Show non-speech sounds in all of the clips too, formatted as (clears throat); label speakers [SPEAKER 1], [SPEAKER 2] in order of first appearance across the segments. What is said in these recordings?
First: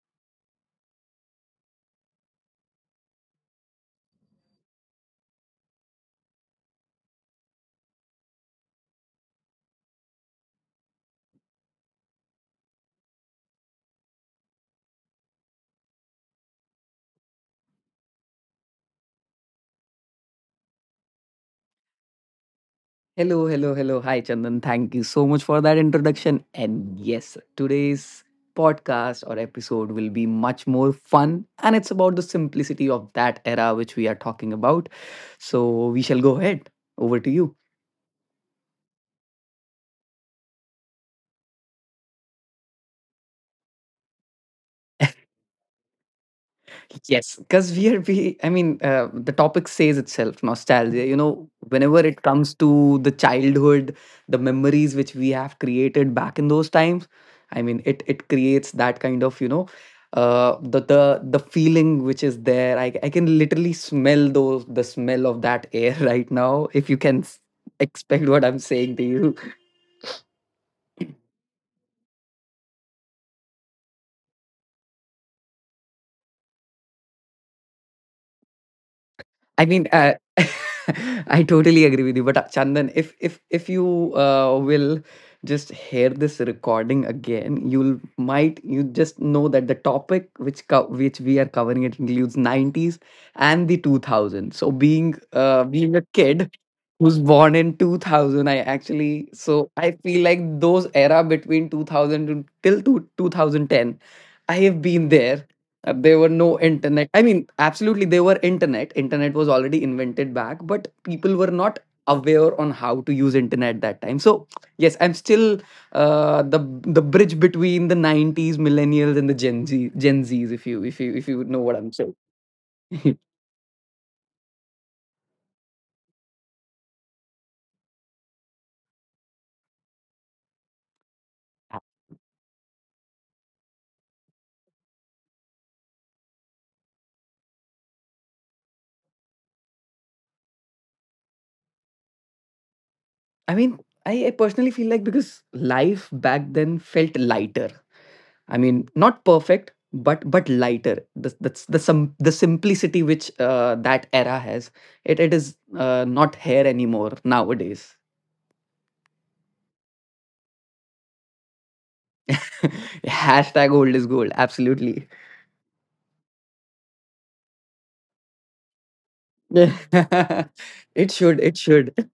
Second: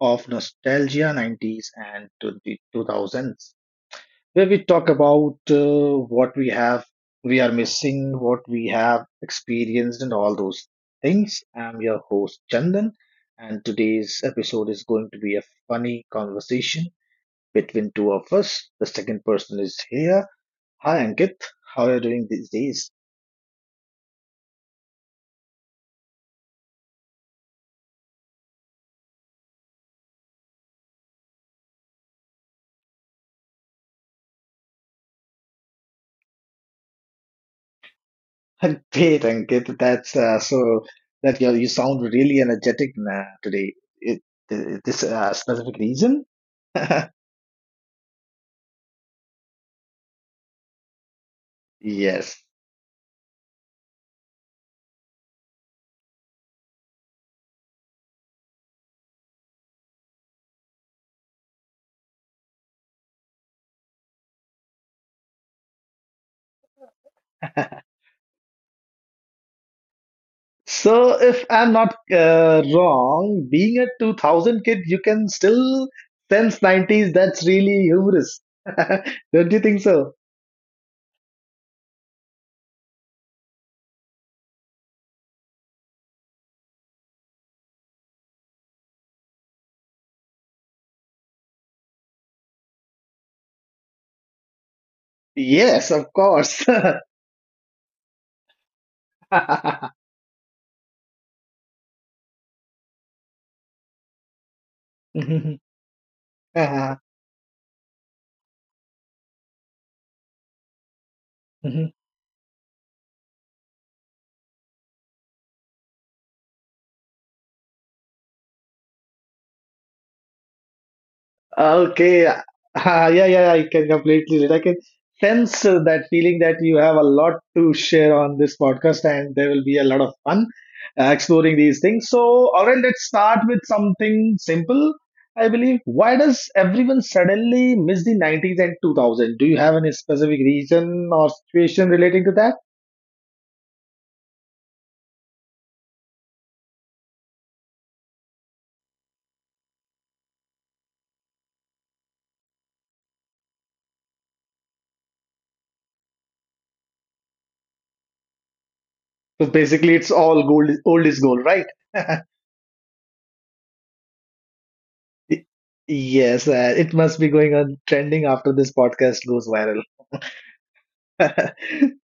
[SPEAKER 1] of Nostalgia 90s and 2000s, where we talk about what we have, we are missing, what we have experienced, and all those things. I'm your host, Chandan, and today's episode is going to be a funny conversation between two of us. The second person is here. Hi, Ankit. How are you doing these days?
[SPEAKER 2] Hello, hello, hello. Hi, Chandan. Thank you so much for that introduction. And yes, today's podcast or episode will be much more fun. And it's about the simplicity of that era which we are talking about. So we shall go ahead. Over to you.
[SPEAKER 1] (laughs) Great, Ankit. That's so that you sound really energetic today. It, this specific reason? (laughs)
[SPEAKER 2] Yes, because we are we. The topic says itself, nostalgia. You know, whenever it
[SPEAKER 1] Yes.
[SPEAKER 2] comes to the childhood, the memories which we have created back in those times, I mean, it creates that kind of, you know, the feeling which is there. I can literally smell those the smell of that air (laughs) right now. If you can s-
[SPEAKER 1] (laughs)
[SPEAKER 2] expect what I'm saying to you.
[SPEAKER 1] So if I'm not wrong, being a 2000 kid, you can still sense 90s. That's really humorous. (laughs) Don't
[SPEAKER 2] I
[SPEAKER 1] you think
[SPEAKER 2] mean, uh,
[SPEAKER 1] so?
[SPEAKER 2] (laughs) I totally agree with you. But Chandan, if you will just hear this recording again, you just know that the topic which which we are covering it includes nineties and the 2000s. So being
[SPEAKER 1] Yes,
[SPEAKER 2] a
[SPEAKER 1] of
[SPEAKER 2] kid
[SPEAKER 1] course. (laughs)
[SPEAKER 2] who's born in 2000, I actually, so I
[SPEAKER 1] (laughs)
[SPEAKER 2] feel like those era between 2000 to, till 2010 I have been there. There were no internet. I mean, absolutely, there were internet. Internet was already invented back, but people were not
[SPEAKER 1] Mhm. (laughs)
[SPEAKER 2] aware on how to use internet that time. So yes, I'm still the bridge between the '90s millennials and the Gen Zs. If you if you if you know what I'm
[SPEAKER 1] Okay.
[SPEAKER 2] saying.
[SPEAKER 1] Ah,
[SPEAKER 2] (laughs)
[SPEAKER 1] yeah, yeah, I can completely relate. I can sense that feeling that you have a lot to share on this podcast, and there will be a lot of fun exploring these things. So, all right, let's start with something simple, I believe. Why does everyone suddenly miss the 90s and 2000? Do you have any specific reason or situation relating to that?
[SPEAKER 2] I mean, I personally feel like because life back then felt lighter. I mean, not perfect, but lighter. The That's the simplicity which that era has. It is not here anymore nowadays.
[SPEAKER 1] So basically, it's all gold. Old is gold, right? (laughs)
[SPEAKER 2] (laughs) Hashtag old is gold. Absolutely.
[SPEAKER 1] Y- Yes, it must be going on trending after this podcast
[SPEAKER 2] (laughs)
[SPEAKER 1] goes viral.
[SPEAKER 2] It should. It
[SPEAKER 1] (laughs) (laughs)
[SPEAKER 2] should.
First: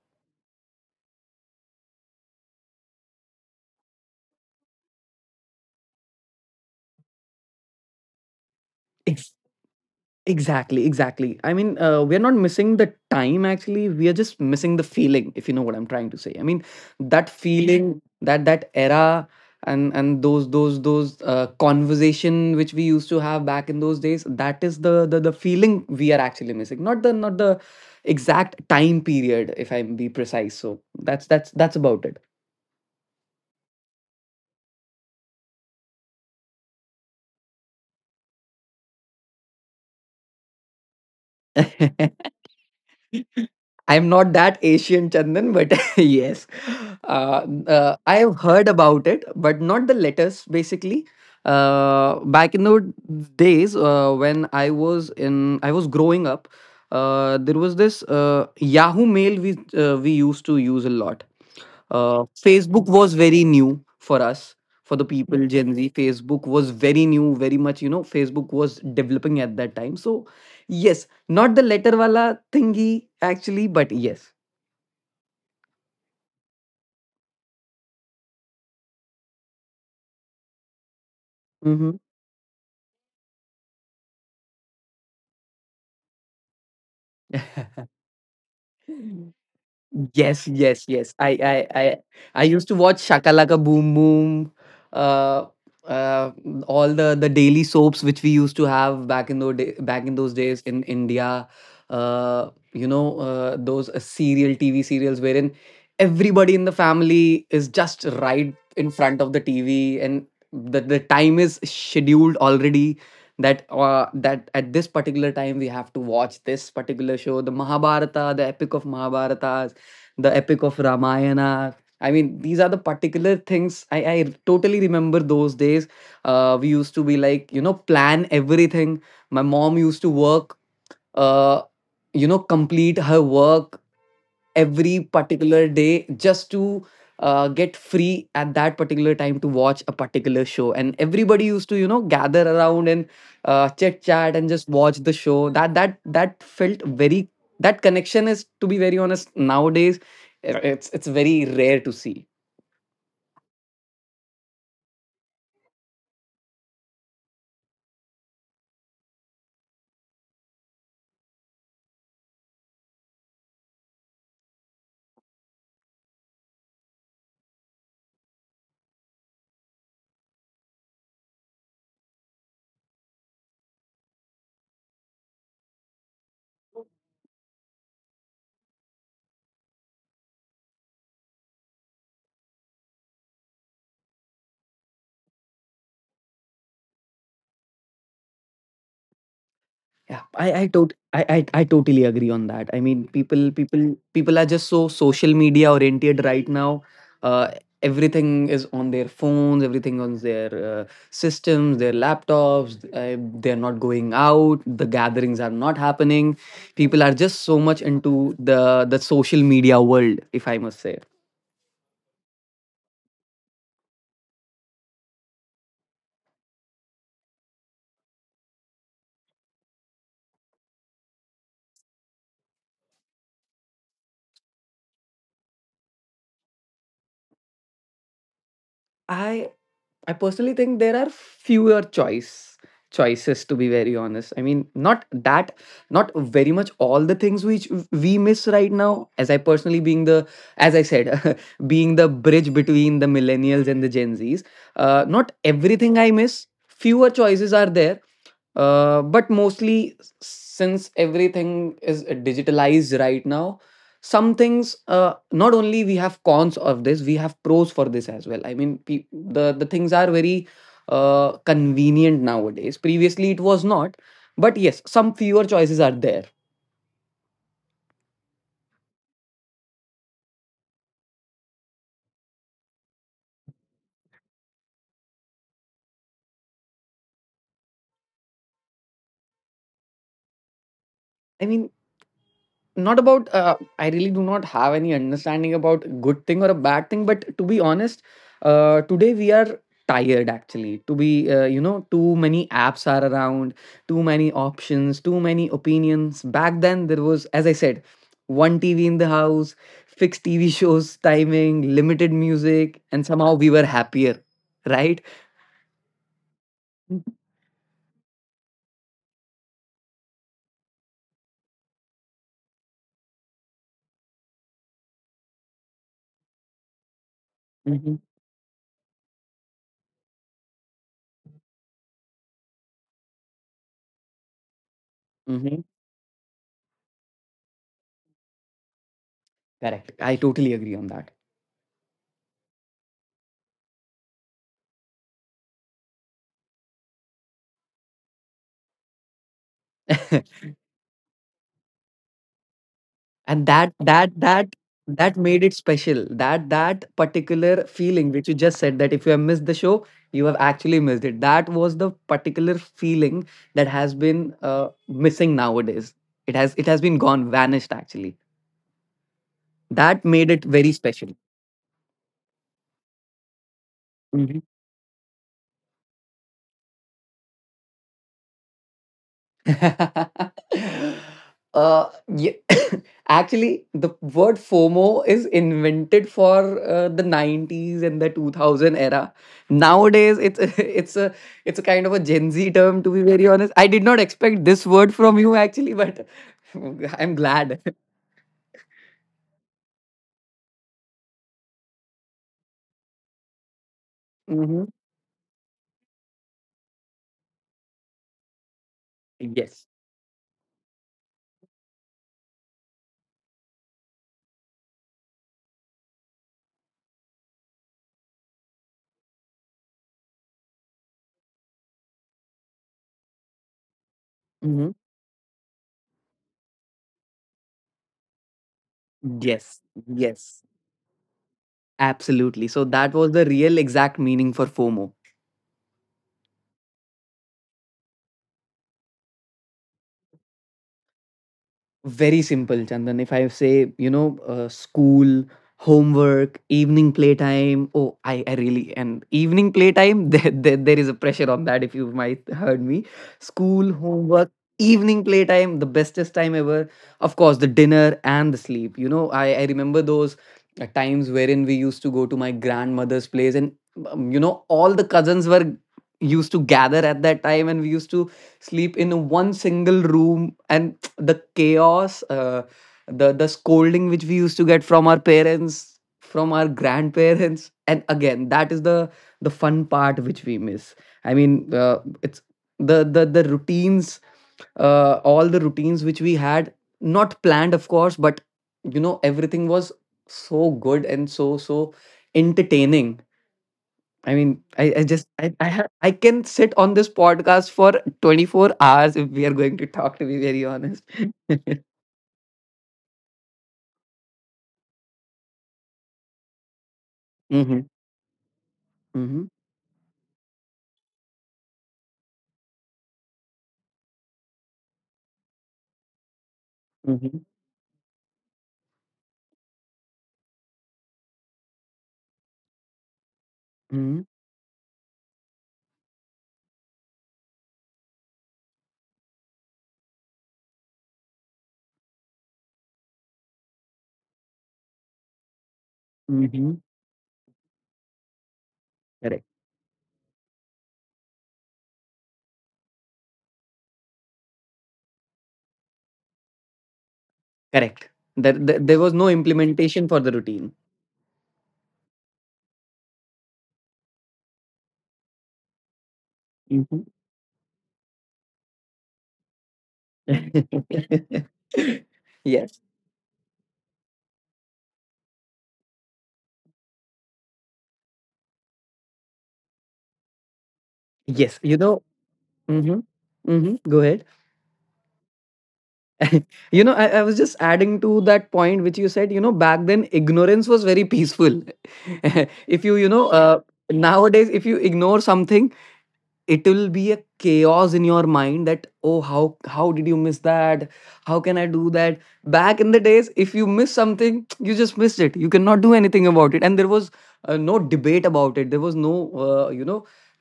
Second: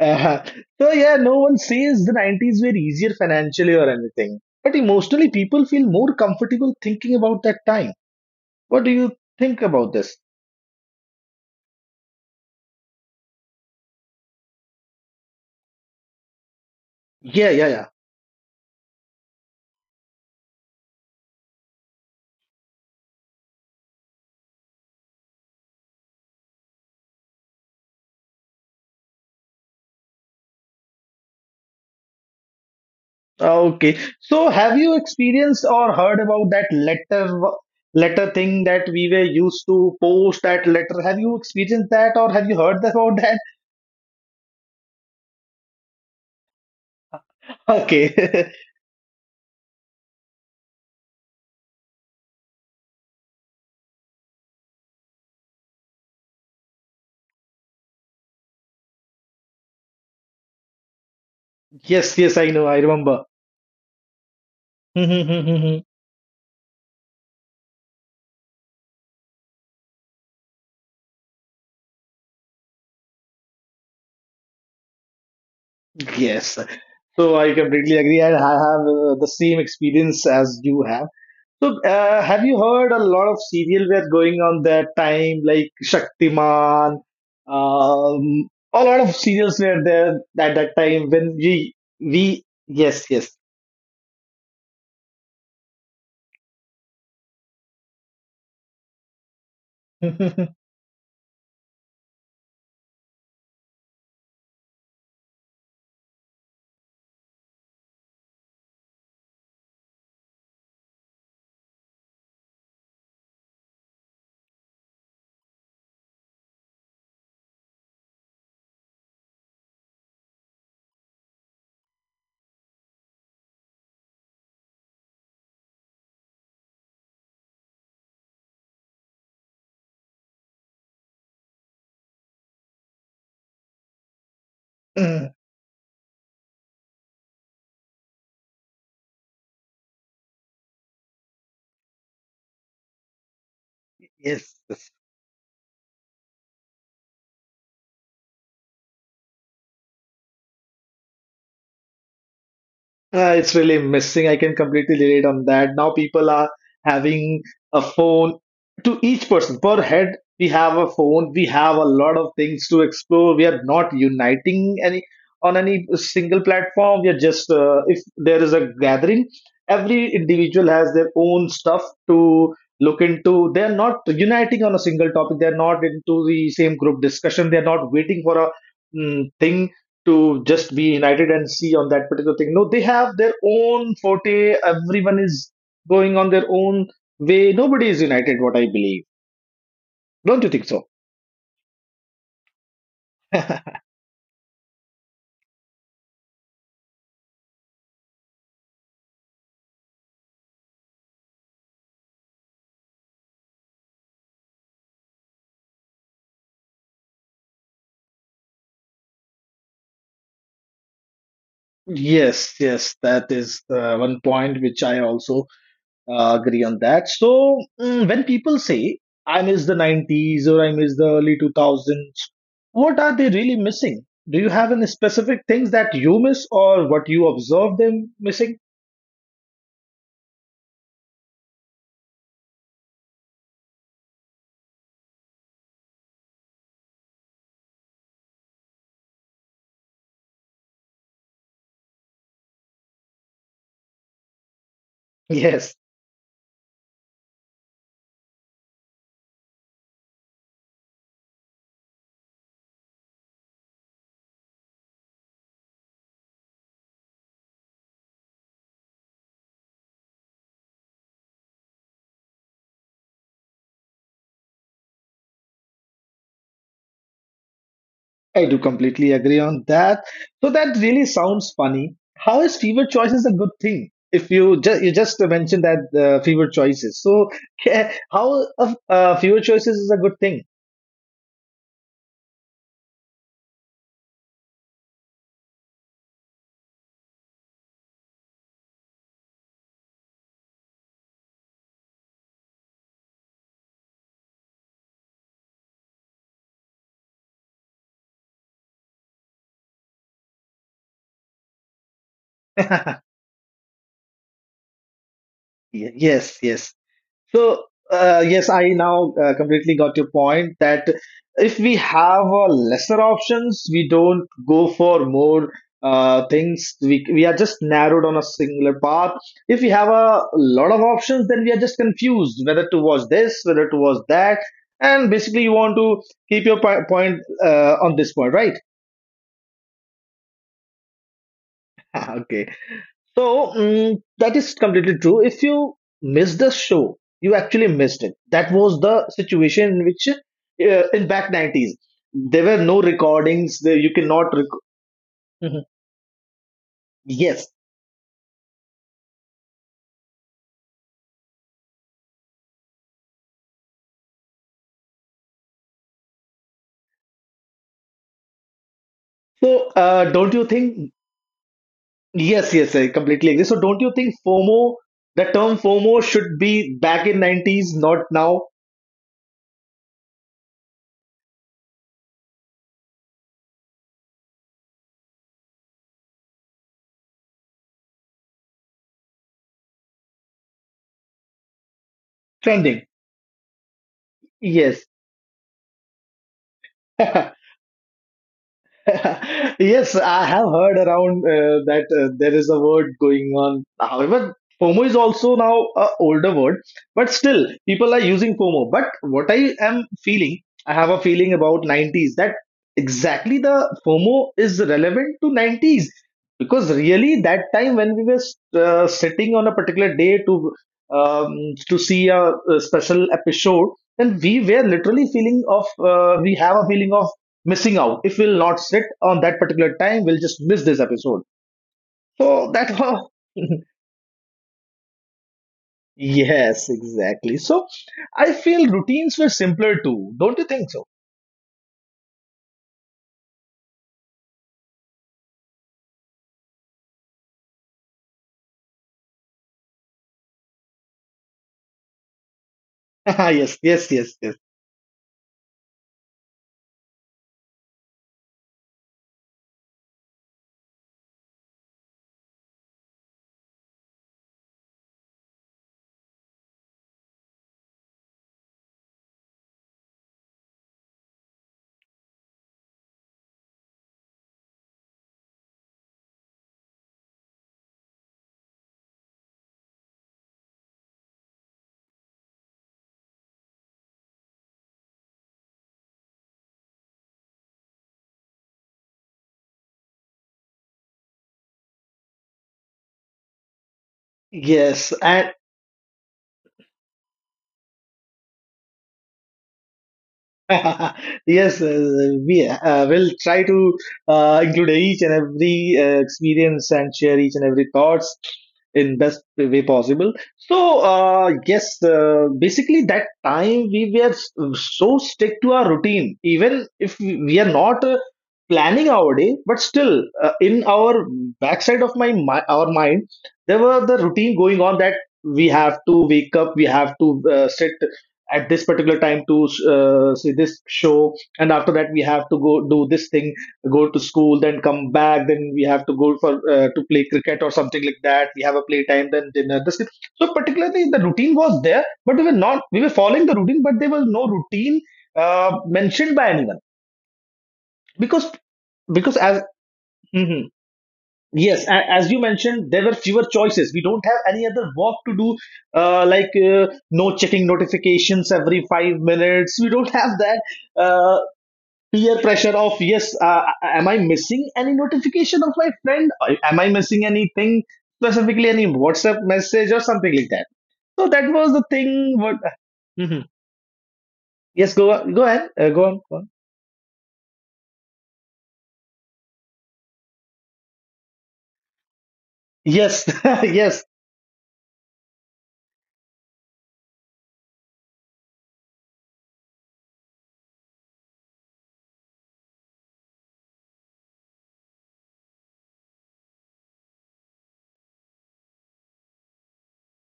[SPEAKER 1] Uh, so yeah, no one says the 90s were easier financially or anything, but emotionally people feel more comfortable thinking about that time. What do you
[SPEAKER 2] (laughs)
[SPEAKER 1] think about this?
[SPEAKER 2] Exactly, exactly. We're not missing the time actually. We are just missing the feeling, if you know what I'm trying to say. I mean, that
[SPEAKER 1] Yeah, yeah, yeah.
[SPEAKER 2] feeling, that era, and those conversation which we used to have back in those days. That is the feeling we are actually missing. Not the, not the exact time period, if I be precise. So that's about
[SPEAKER 1] Okay. So have you experienced or heard about that letter thing that we were used to post that letter? Have you experienced
[SPEAKER 2] it.
[SPEAKER 1] that
[SPEAKER 2] (laughs)
[SPEAKER 1] or have you heard about that?
[SPEAKER 2] I'm not that Asian, Chandan, but (laughs) yes, uh, I have
[SPEAKER 1] Okay.
[SPEAKER 2] heard
[SPEAKER 1] (laughs)
[SPEAKER 2] about it, but not the letters. Basically, back in the days when I was in, I was growing up. There was this Yahoo Mail we used to use a lot.
[SPEAKER 1] Yes, yes, I know. I
[SPEAKER 2] Facebook was
[SPEAKER 1] remember.
[SPEAKER 2] very new for us, for the people Gen
[SPEAKER 1] (laughs)
[SPEAKER 2] Z. Facebook was very new, very much, you know, Facebook was developing at that time. So, yes, not the letter wala thingy actually, but yes.
[SPEAKER 1] Yes. So I completely agree, and I have the same experience as you have. So,
[SPEAKER 2] Mm-hmm.
[SPEAKER 1] have you heard a lot of serial were going on that time, like Shaktiman? Um, a lot of
[SPEAKER 2] (laughs)
[SPEAKER 1] serials were there
[SPEAKER 2] Yes,
[SPEAKER 1] at that
[SPEAKER 2] yes, yes.
[SPEAKER 1] time
[SPEAKER 2] I
[SPEAKER 1] when
[SPEAKER 2] I
[SPEAKER 1] we
[SPEAKER 2] I I
[SPEAKER 1] we
[SPEAKER 2] used to watch
[SPEAKER 1] Yes, yes.
[SPEAKER 2] Shakalaka Boom Boom, uh, uh, all the daily soaps which we used to have back in those day, back
[SPEAKER 1] (laughs)
[SPEAKER 2] in those
[SPEAKER 1] Yes,
[SPEAKER 2] days in India. You know, those serial TV serials wherein everybody in the family is just right in front of the TV, and the time is scheduled already. That at this particular time we have to watch this particular show, the Mahabharata, the epic of Mahabharata, the epic of Ramayana. I mean, these are the particular things I totally remember those days. We used to be like, you know, plan everything. My mom used to work, uh, you know, complete her work every particular day just to get free at that particular time to watch a particular show, and everybody used to, you know, gather around and chit chat and
[SPEAKER 1] yes.
[SPEAKER 2] just watch the show. That that felt very, that connection is, to be very honest, nowadays it's very rare to see.
[SPEAKER 1] It's really missing. I can completely relate on that. Now people are having a phone to each person per head. We have a phone. We have a lot of things to explore. We are not uniting any on any single platform. We are just, if there is a gathering, every individual has their own stuff to look into. They are not uniting on a single topic. They are not into the same group discussion. They are not waiting for a thing to just be united and see on that particular thing. No, they have their own forte. Everyone is going on their own way. Nobody is united, what I believe.
[SPEAKER 2] Yeah, i
[SPEAKER 1] Don't
[SPEAKER 2] i
[SPEAKER 1] you think
[SPEAKER 2] tot-
[SPEAKER 1] so?
[SPEAKER 2] I, I i totally agree on that. I mean, people are just so social media oriented right now. uh Everything is on their phones, everything on their systems, their laptops, uh, they're not going out. The gatherings are not happening. People are just so much into the social media world, if I must say.
[SPEAKER 1] Yes, yes, that is one point which I also agree on that. So when people say I miss the 90s or I miss the early 2000s, what are they really missing? Do you have any specific things that you miss or what you observe them missing?
[SPEAKER 2] I I personally think there are fewer choices, to be very honest. Not very much all the things which we miss right now. As I personally, being as I said, (laughs) being the bridge between the millennials and the Gen Zs. Not
[SPEAKER 1] Yes.
[SPEAKER 2] everything I miss. Fewer choices are there, but mostly since everything is digitalized right now, some things, not only we have cons of this, we have pros for this as well. I mean, the things are very convenient nowadays, previously it was not. But yes, some fewer choices are there.
[SPEAKER 1] I do completely agree on that. So that really sounds funny. How is fever choices a good thing? If you just mentioned that fever choices, so (laughs) how fever choices is a good thing?
[SPEAKER 2] i mean I really do not have any understanding about good thing or a bad thing, but to be honest, today we are tired actually. To be you know, too many apps are around, too many options, too many opinions. Back then there was, as I said, one TV in the house, fixed TV (laughs) shows, timing, limited music, and
[SPEAKER 1] (laughs)
[SPEAKER 2] somehow we were happier, right?
[SPEAKER 1] Yes, yes. So, yes, I now completely got your point that if we have lesser options, we don't go for more things. We are just
[SPEAKER 2] Mm-hmm.
[SPEAKER 1] narrowed on a singular path. If we have a lot of options, then we are just confused whether to watch this, whether to watch that. And basically, you
[SPEAKER 2] Mm-hmm.
[SPEAKER 1] want to keep your point on this point, right?
[SPEAKER 2] Correct, I totally agree on that.
[SPEAKER 1] (laughs) Okay. So that is completely true. If you miss the show, you actually missed it. That was the situation in which,
[SPEAKER 2] (laughs)
[SPEAKER 1] in back 90s there were no
[SPEAKER 2] And
[SPEAKER 1] recordings. There you cannot.
[SPEAKER 2] that made it
[SPEAKER 1] Mhm.
[SPEAKER 2] special. That that
[SPEAKER 1] Yes.
[SPEAKER 2] particular feeling which you just said, that if you have missed the show, you have actually missed it. That was the particular feeling that has been missing nowadays. It has been gone, vanished actually.
[SPEAKER 1] So
[SPEAKER 2] That made
[SPEAKER 1] don't
[SPEAKER 2] it
[SPEAKER 1] you
[SPEAKER 2] very
[SPEAKER 1] think?
[SPEAKER 2] special.
[SPEAKER 1] Yes, yes, I completely agree. So don't you think
[SPEAKER 2] Mm-hmm.
[SPEAKER 1] FOMO, the term FOMO, should be back in 90s, not now
[SPEAKER 2] (laughs) uh, yeah. (coughs) Actually, the word FOMO is invented for the 90s and the 2000 era. Nowadays, it's (laughs) it's a, it's a kind of a Gen Z term. To
[SPEAKER 1] trending?
[SPEAKER 2] be very honest, I did not expect this
[SPEAKER 1] Yes.
[SPEAKER 2] word from you actually, but (laughs) I'm
[SPEAKER 1] (laughs)
[SPEAKER 2] glad.
[SPEAKER 1] (laughs) Yes, I have heard around that there is a word going on. However,
[SPEAKER 2] Mhm.
[SPEAKER 1] FOMO is also now a older word, but still people are using FOMO. But what I
[SPEAKER 2] Yes.
[SPEAKER 1] am feeling, I have a feeling about 90s that exactly the FOMO is relevant to 90s because really that time when we were sitting on a particular day to, um, to see a special episode, then we were
[SPEAKER 2] Mhm.
[SPEAKER 1] literally feeling of we have a feeling of missing out. If we'll not sit on that
[SPEAKER 2] Yes.
[SPEAKER 1] particular time, we'll
[SPEAKER 2] Yes.
[SPEAKER 1] just miss this episode.
[SPEAKER 2] Absolutely.
[SPEAKER 1] So
[SPEAKER 2] So
[SPEAKER 1] that (laughs)
[SPEAKER 2] that was
[SPEAKER 1] was.
[SPEAKER 2] the real exact meaning for FOMO.
[SPEAKER 1] Yes, exactly. So I feel routines were simpler too. Don't you think so?
[SPEAKER 2] Very simple, Chandan. If I say, you know, school, homework, evening playtime, oh, I really, and evening playtime, (laughs) there is a pressure on that if you might (laughs) heard me.
[SPEAKER 1] (laughs) Yes,
[SPEAKER 2] School,
[SPEAKER 1] yes, yes,
[SPEAKER 2] homework,
[SPEAKER 1] yes.
[SPEAKER 2] evening playtime, the bestest time ever. Of course, the dinner and the sleep. You know, I remember those times wherein we used to go to my grandmother's place and, you know, all the cousins were used to gather at that time, and we used to sleep in one single room, and the chaos, the scolding which we used to get from our parents, from our grandparents, (laughs) and again, that is the fun part which we miss. I mean, it's the routines, all the routines which we had, not planned, of course, but you know, everything was so good and so entertaining. I mean, I
[SPEAKER 1] Yes,
[SPEAKER 2] just
[SPEAKER 1] and
[SPEAKER 2] I, ha- I can sit on this podcast for 24 hours if we are going to talk, to be very honest.
[SPEAKER 1] (laughs)
[SPEAKER 2] (laughs)
[SPEAKER 1] Yes, we will try to include each and every experience and share each and
[SPEAKER 2] Mhm,
[SPEAKER 1] every thoughts in best
[SPEAKER 2] mhm,
[SPEAKER 1] way possible. So yes, basically that time we were so stick to our routine, even if
[SPEAKER 2] mhm,
[SPEAKER 1] we are not planning our day, but still in our backside of my, my our mind, there were the
[SPEAKER 2] mhm,
[SPEAKER 1] routine going on that we have to wake up, we have to sit at this particular time to see this show, and after that we have to go do this thing, go to school, then come back, then we have to go for,
[SPEAKER 2] mhm.
[SPEAKER 1] to play cricket or something like that. We have a playtime,
[SPEAKER 2] Correct,
[SPEAKER 1] then dinner, this thing. So particularly the routine was there, but we were not, we were following the routine, but there was no routine mentioned by anyone
[SPEAKER 2] correct.
[SPEAKER 1] because
[SPEAKER 2] There was no
[SPEAKER 1] because as.
[SPEAKER 2] implementation for the
[SPEAKER 1] Mhm.
[SPEAKER 2] routine.
[SPEAKER 1] Yes, as you mentioned, there were fewer choices. We don't have any other work to do, like
[SPEAKER 2] Mhm.
[SPEAKER 1] no checking notifications every 5 minutes. We don't have that uh,
[SPEAKER 2] (laughs)
[SPEAKER 1] peer pressure
[SPEAKER 2] Yes,
[SPEAKER 1] of, yes, am I missing any notification of my friend? Am I missing anything, specifically any WhatsApp message or something like that? So that
[SPEAKER 2] yes. You
[SPEAKER 1] was the
[SPEAKER 2] know,
[SPEAKER 1] thing. What?
[SPEAKER 2] mhm,
[SPEAKER 1] Mhm.
[SPEAKER 2] mhm, go ahead.
[SPEAKER 1] Yes, go on, go ahead. Go on. Go on.
[SPEAKER 2] (laughs) You know, I was just adding to that point which you said, you know, back then ignorance was very peaceful. (laughs) If you, you
[SPEAKER 1] Yes,
[SPEAKER 2] know,
[SPEAKER 1] (laughs) yes,
[SPEAKER 2] nowadays, if you ignore something, it will be a chaos in your mind, that, oh, how did you miss that, how can I do that. Back in the days, if you miss something, you just missed it, you cannot do anything about it, and there was no debate about it, there was no, you know,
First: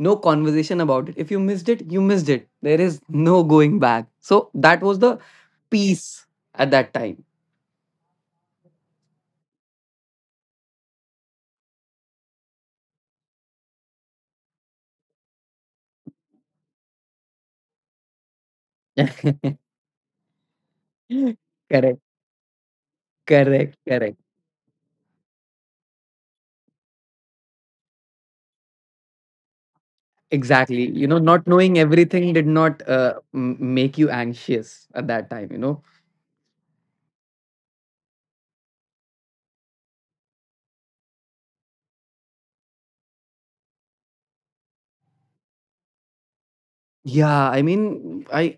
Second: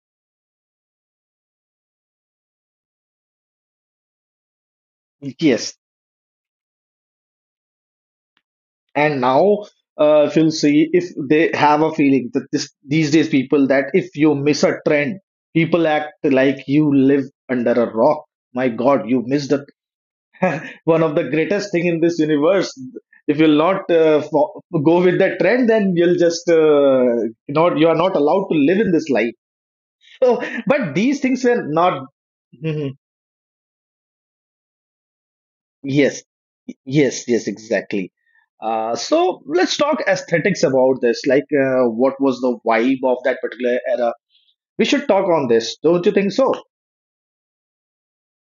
[SPEAKER 2] no conversation about it. If you missed it, you missed it, there is no going back. So that was the
[SPEAKER 1] yes.
[SPEAKER 2] peace at that time.
[SPEAKER 1] And now, if you'll see, if they have a feeling that this these days people that if you miss a trend, people act like you live under a rock. My god, you missed the
[SPEAKER 2] (laughs)
[SPEAKER 1] one of the greatest thing in
[SPEAKER 2] Correct,
[SPEAKER 1] this universe. If you'll
[SPEAKER 2] correct,
[SPEAKER 1] not,
[SPEAKER 2] correct.
[SPEAKER 1] go with that trend, then you'll just, not, you are not allowed to live in this life. So,
[SPEAKER 2] Exactly.
[SPEAKER 1] but
[SPEAKER 2] You know,
[SPEAKER 1] these things
[SPEAKER 2] not
[SPEAKER 1] were
[SPEAKER 2] knowing
[SPEAKER 1] not.
[SPEAKER 2] everything did
[SPEAKER 1] (laughs)
[SPEAKER 2] not make you anxious at that time, you know.
[SPEAKER 1] Yes, yes, yes, exactly. So let's talk aesthetics about this. Like, what was the vibe of that particular era? We should talk on this, don't you think so?
[SPEAKER 2] Yeah, I mean, I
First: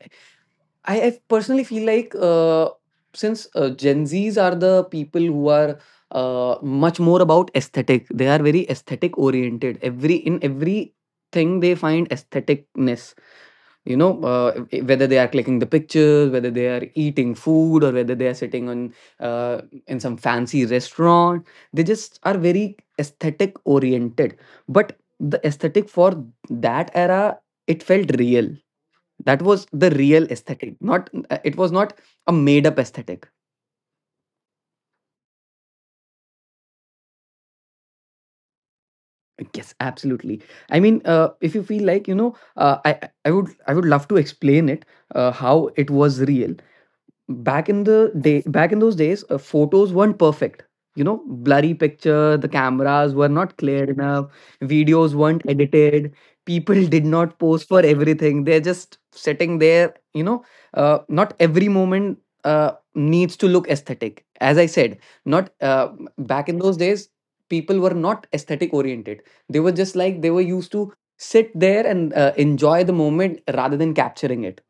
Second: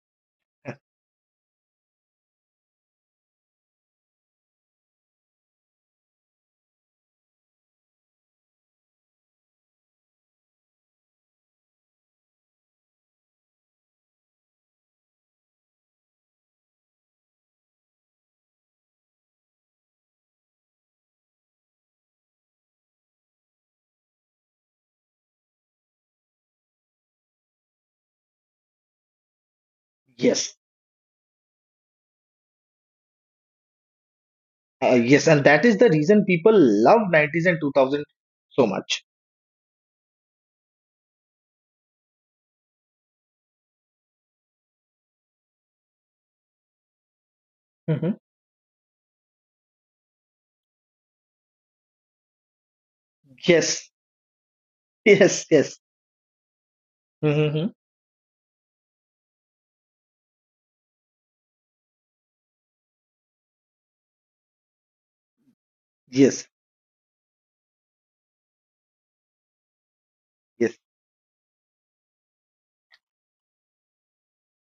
[SPEAKER 2] I I personally feel like, since Gen Zs are the people who are much more about aesthetic. They are very aesthetic oriented. Every in everything they find aestheticness. you know uh, Whether they are clicking the pictures, whether they are eating food, or whether they are sitting on uh, in some fancy restaurant, they just are very aesthetic oriented. But the aesthetic for that era, it felt real. That was the real
[SPEAKER 1] Yes,
[SPEAKER 2] aesthetic, not it was not a made up aesthetic.
[SPEAKER 1] yes, and that is the reason people love 90s and 2000 so much.
[SPEAKER 2] Yes, absolutely. I mean, if you feel like I would, I would love to explain it how it was real.
[SPEAKER 1] Hmm.
[SPEAKER 2] Back in those days, photos weren't perfect, you know. Blurry picture, the cameras were not clear
[SPEAKER 1] Yes,
[SPEAKER 2] enough,
[SPEAKER 1] (laughs)
[SPEAKER 2] videos weren't
[SPEAKER 1] yes, yes,
[SPEAKER 2] edited, people (laughs) did not post
[SPEAKER 1] hmm,
[SPEAKER 2] for everything. They're just sitting there, not every moment needs to look aesthetic. As I said, not
[SPEAKER 1] yes,
[SPEAKER 2] back in those days people were not aesthetic oriented. They were just like they were used
[SPEAKER 1] yes,
[SPEAKER 2] to sit there and enjoy the moment rather than capturing it.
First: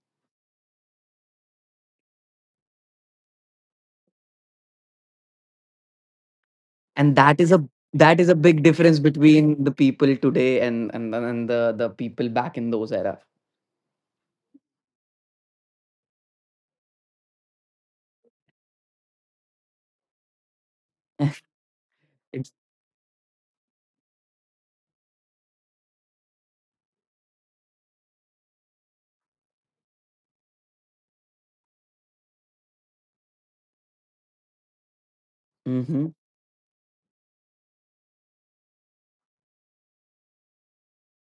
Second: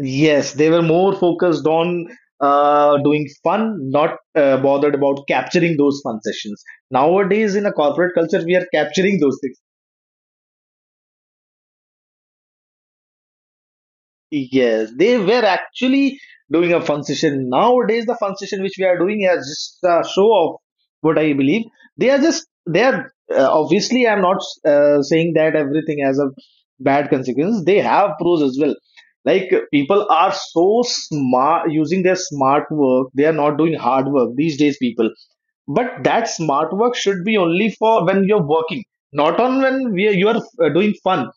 [SPEAKER 1] yes. They were more focused on doing fun, not bothered about capturing those fun sessions.
[SPEAKER 2] And
[SPEAKER 1] Nowadays, in a corporate
[SPEAKER 2] that is a
[SPEAKER 1] culture, we
[SPEAKER 2] big
[SPEAKER 1] are
[SPEAKER 2] difference
[SPEAKER 1] capturing those.
[SPEAKER 2] between the people today and the people back in those era.
[SPEAKER 1] Yes, they were actually doing a fun session. Nowadays, the fun session which we are doing is just a show of what I believe. They are
[SPEAKER 2] (laughs)
[SPEAKER 1] just,
[SPEAKER 2] It's,
[SPEAKER 1] they are obviously. I'm not saying that everything has a bad consequence. They have pros as well. Like, people are so smart using their smart work. They are not doing hard work these days. People but
[SPEAKER 2] hmm.
[SPEAKER 1] that smart work should be only for when you're working, not on when you are doing fun.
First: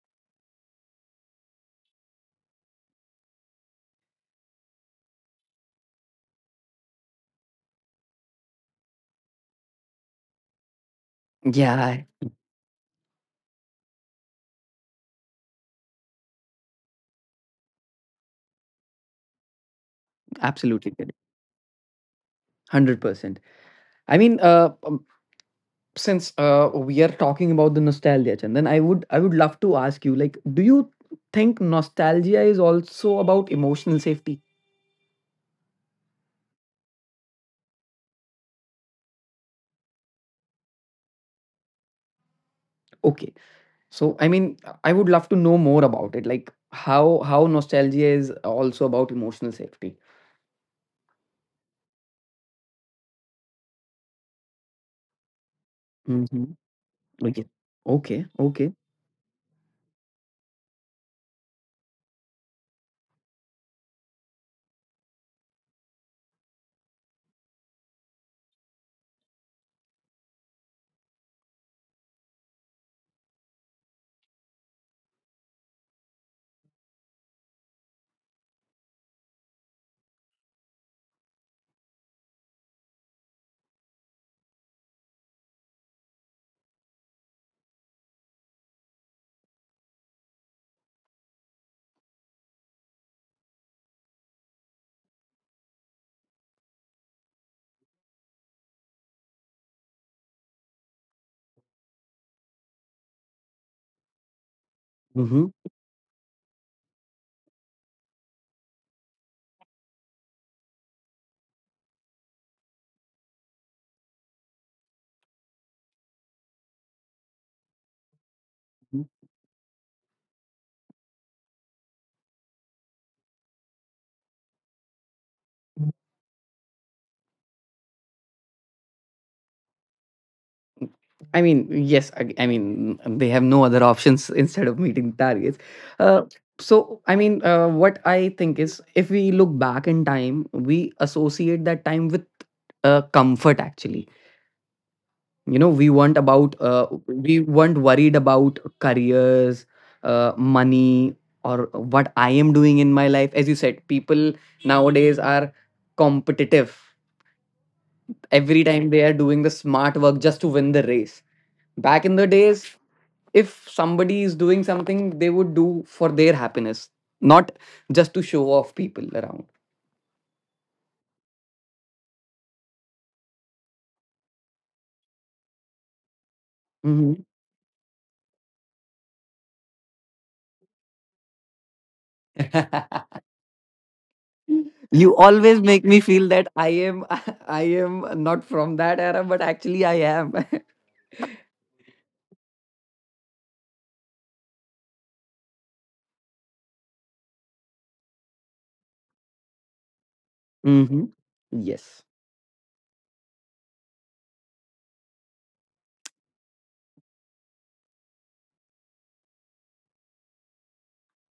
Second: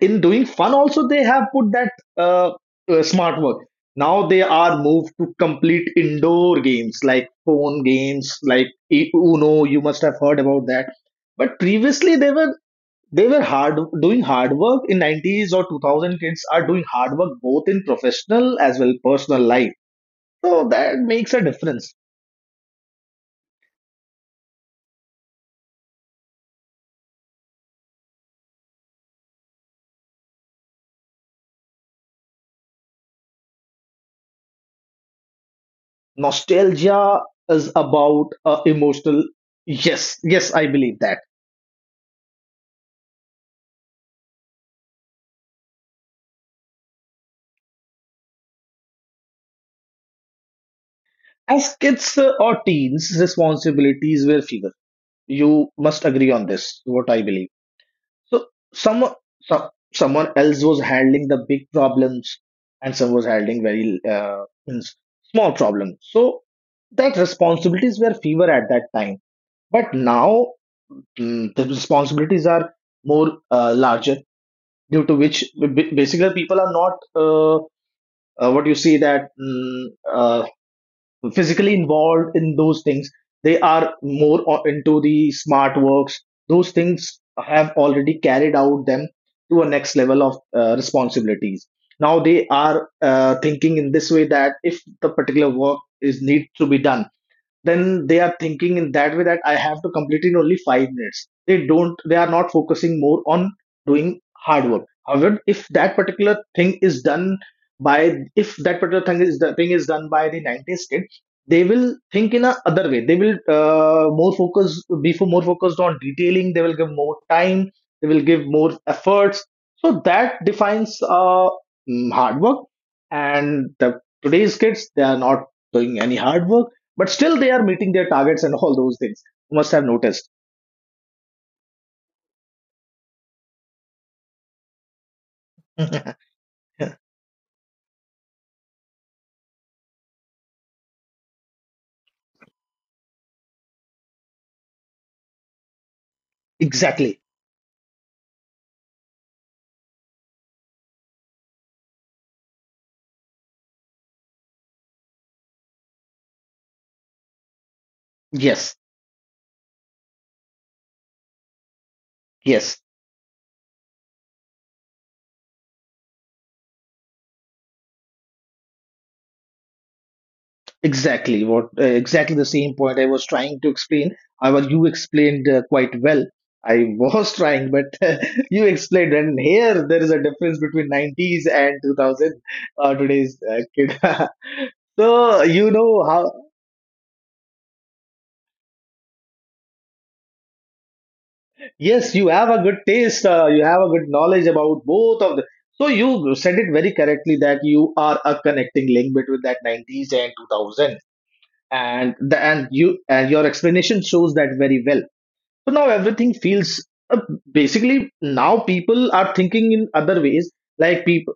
[SPEAKER 1] In doing fun also they have put that uh, smart work. Now they are moved to complete indoor games, like phone games like Uno, you must have heard about that. But
[SPEAKER 2] Yeah,
[SPEAKER 1] previously they were hard doing hard work in 90s or 2000. Kids are doing hard work both in professional as well personal life, so
[SPEAKER 2] absolutely
[SPEAKER 1] that
[SPEAKER 2] good.
[SPEAKER 1] makes a difference.
[SPEAKER 2] 100%. I mean, since we are talking about the nostalgia, Chandan, I would love to ask you, like, do you think nostalgia is also about emotional safety?
[SPEAKER 1] Nostalgia is about emotional. Yes, yes, I believe that.
[SPEAKER 2] Okay. So, I mean, I would love to know more about it, like how nostalgia is also about emotional safety.
[SPEAKER 1] As kids, or teens, responsibilities were fewer, you must agree on
[SPEAKER 2] Mm-hmm.
[SPEAKER 1] this, what I believe.
[SPEAKER 2] Okay. Okay.
[SPEAKER 1] So
[SPEAKER 2] Okay.
[SPEAKER 1] some, someone else was handling the big problems, and some was handling very, means small problems. So that responsibilities were fewer at that time, but now, the responsibilities are more larger, due to which, basically people are not, what you see, that uh, physically involved in those things. They are more into the smart works. Those things have already carried out them to a next level of responsibilities. Now they are thinking in this way that if the particular work is need to be done, then they are thinking in that way that I have to complete in only 5 minutes. They don't. They are not focusing more on doing hard work. However,
[SPEAKER 2] Mm-hmm.
[SPEAKER 1] if that particular thing is done by, if that particular thing is the thing is done by the 90s kid, they will think in a other way. They will more focus, be for more focused on detailing. They will give more time. They will give more efforts. So that defines hard work. And the today's kids, they are not doing any hard work, but still they are meeting their targets and all those things you must have noticed.
[SPEAKER 2] I mean, yes, I mean, they have no other options (laughs) instead of meeting targets.
[SPEAKER 1] (laughs)
[SPEAKER 2] Uh, so, I mean, what I think is if we look back in time, we associate that time with comfort actually. You know, we weren't about,
[SPEAKER 1] Exactly.
[SPEAKER 2] we weren't worried about careers, money, or what I am doing in my life. As you said, people nowadays are competitive. Every
[SPEAKER 1] Yes,
[SPEAKER 2] time they are doing the smart work just to win the race. Back in the days,
[SPEAKER 1] yes,
[SPEAKER 2] if somebody is doing something they would do for their happiness, not just to show off people around.
[SPEAKER 1] exactly what exactly the same point I was trying to explain. However, you explained quite well. I
[SPEAKER 2] Mhm.
[SPEAKER 1] was (laughs) trying, but (laughs) you explained, and here there is a difference between 90s and 2000,
[SPEAKER 2] (laughs)
[SPEAKER 1] today's kid. (laughs)
[SPEAKER 2] You
[SPEAKER 1] So
[SPEAKER 2] always
[SPEAKER 1] you
[SPEAKER 2] make me
[SPEAKER 1] know
[SPEAKER 2] feel
[SPEAKER 1] how.
[SPEAKER 2] that I am (laughs) I am not from that era, but actually I am. (laughs)
[SPEAKER 1] Yes, you have a good taste. You have a good knowledge about both of the. So you said it very correctly that you are a connecting link between that 90s and 2000,
[SPEAKER 2] Hmm. Yes.
[SPEAKER 1] and you and your explanation shows that very well. So now everything feels basically now people are thinking in other ways. Like people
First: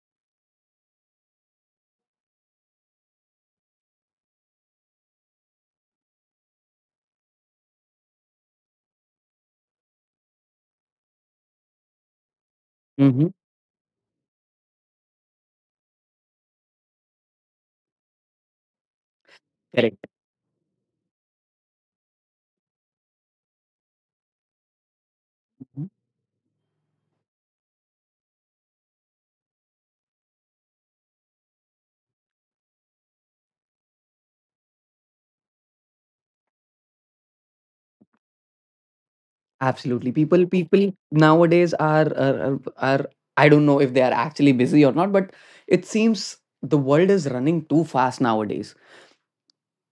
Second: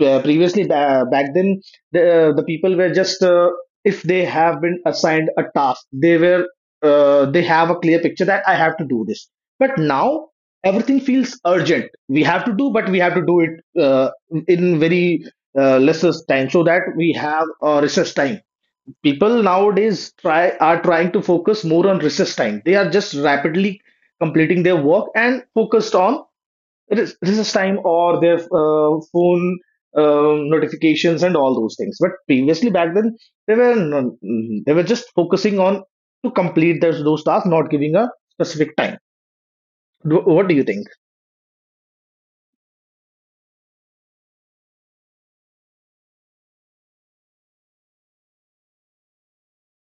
[SPEAKER 1] previously back then, the, the people were just if they have been assigned a task, they were they have a clear picture that I have to do this. But now everything feels urgent. We have to do, but we have to
[SPEAKER 2] Hmm.
[SPEAKER 1] do it in very lesser time so that we have a recess time. People
[SPEAKER 2] Correct.
[SPEAKER 1] nowadays try are trying to focus more on recess time. They are just rapidly completing their work and
[SPEAKER 2] Mhm.
[SPEAKER 1] focused on recess time or their phone notifications and all those things. But previously back then they were they were just focusing on to complete those tasks, not giving a specific time.
[SPEAKER 2] Absolutely. people
[SPEAKER 1] What do you think?
[SPEAKER 2] people nowadays are, are, I don't know if they are actually busy or not, but it seems the world is running too fast nowadays,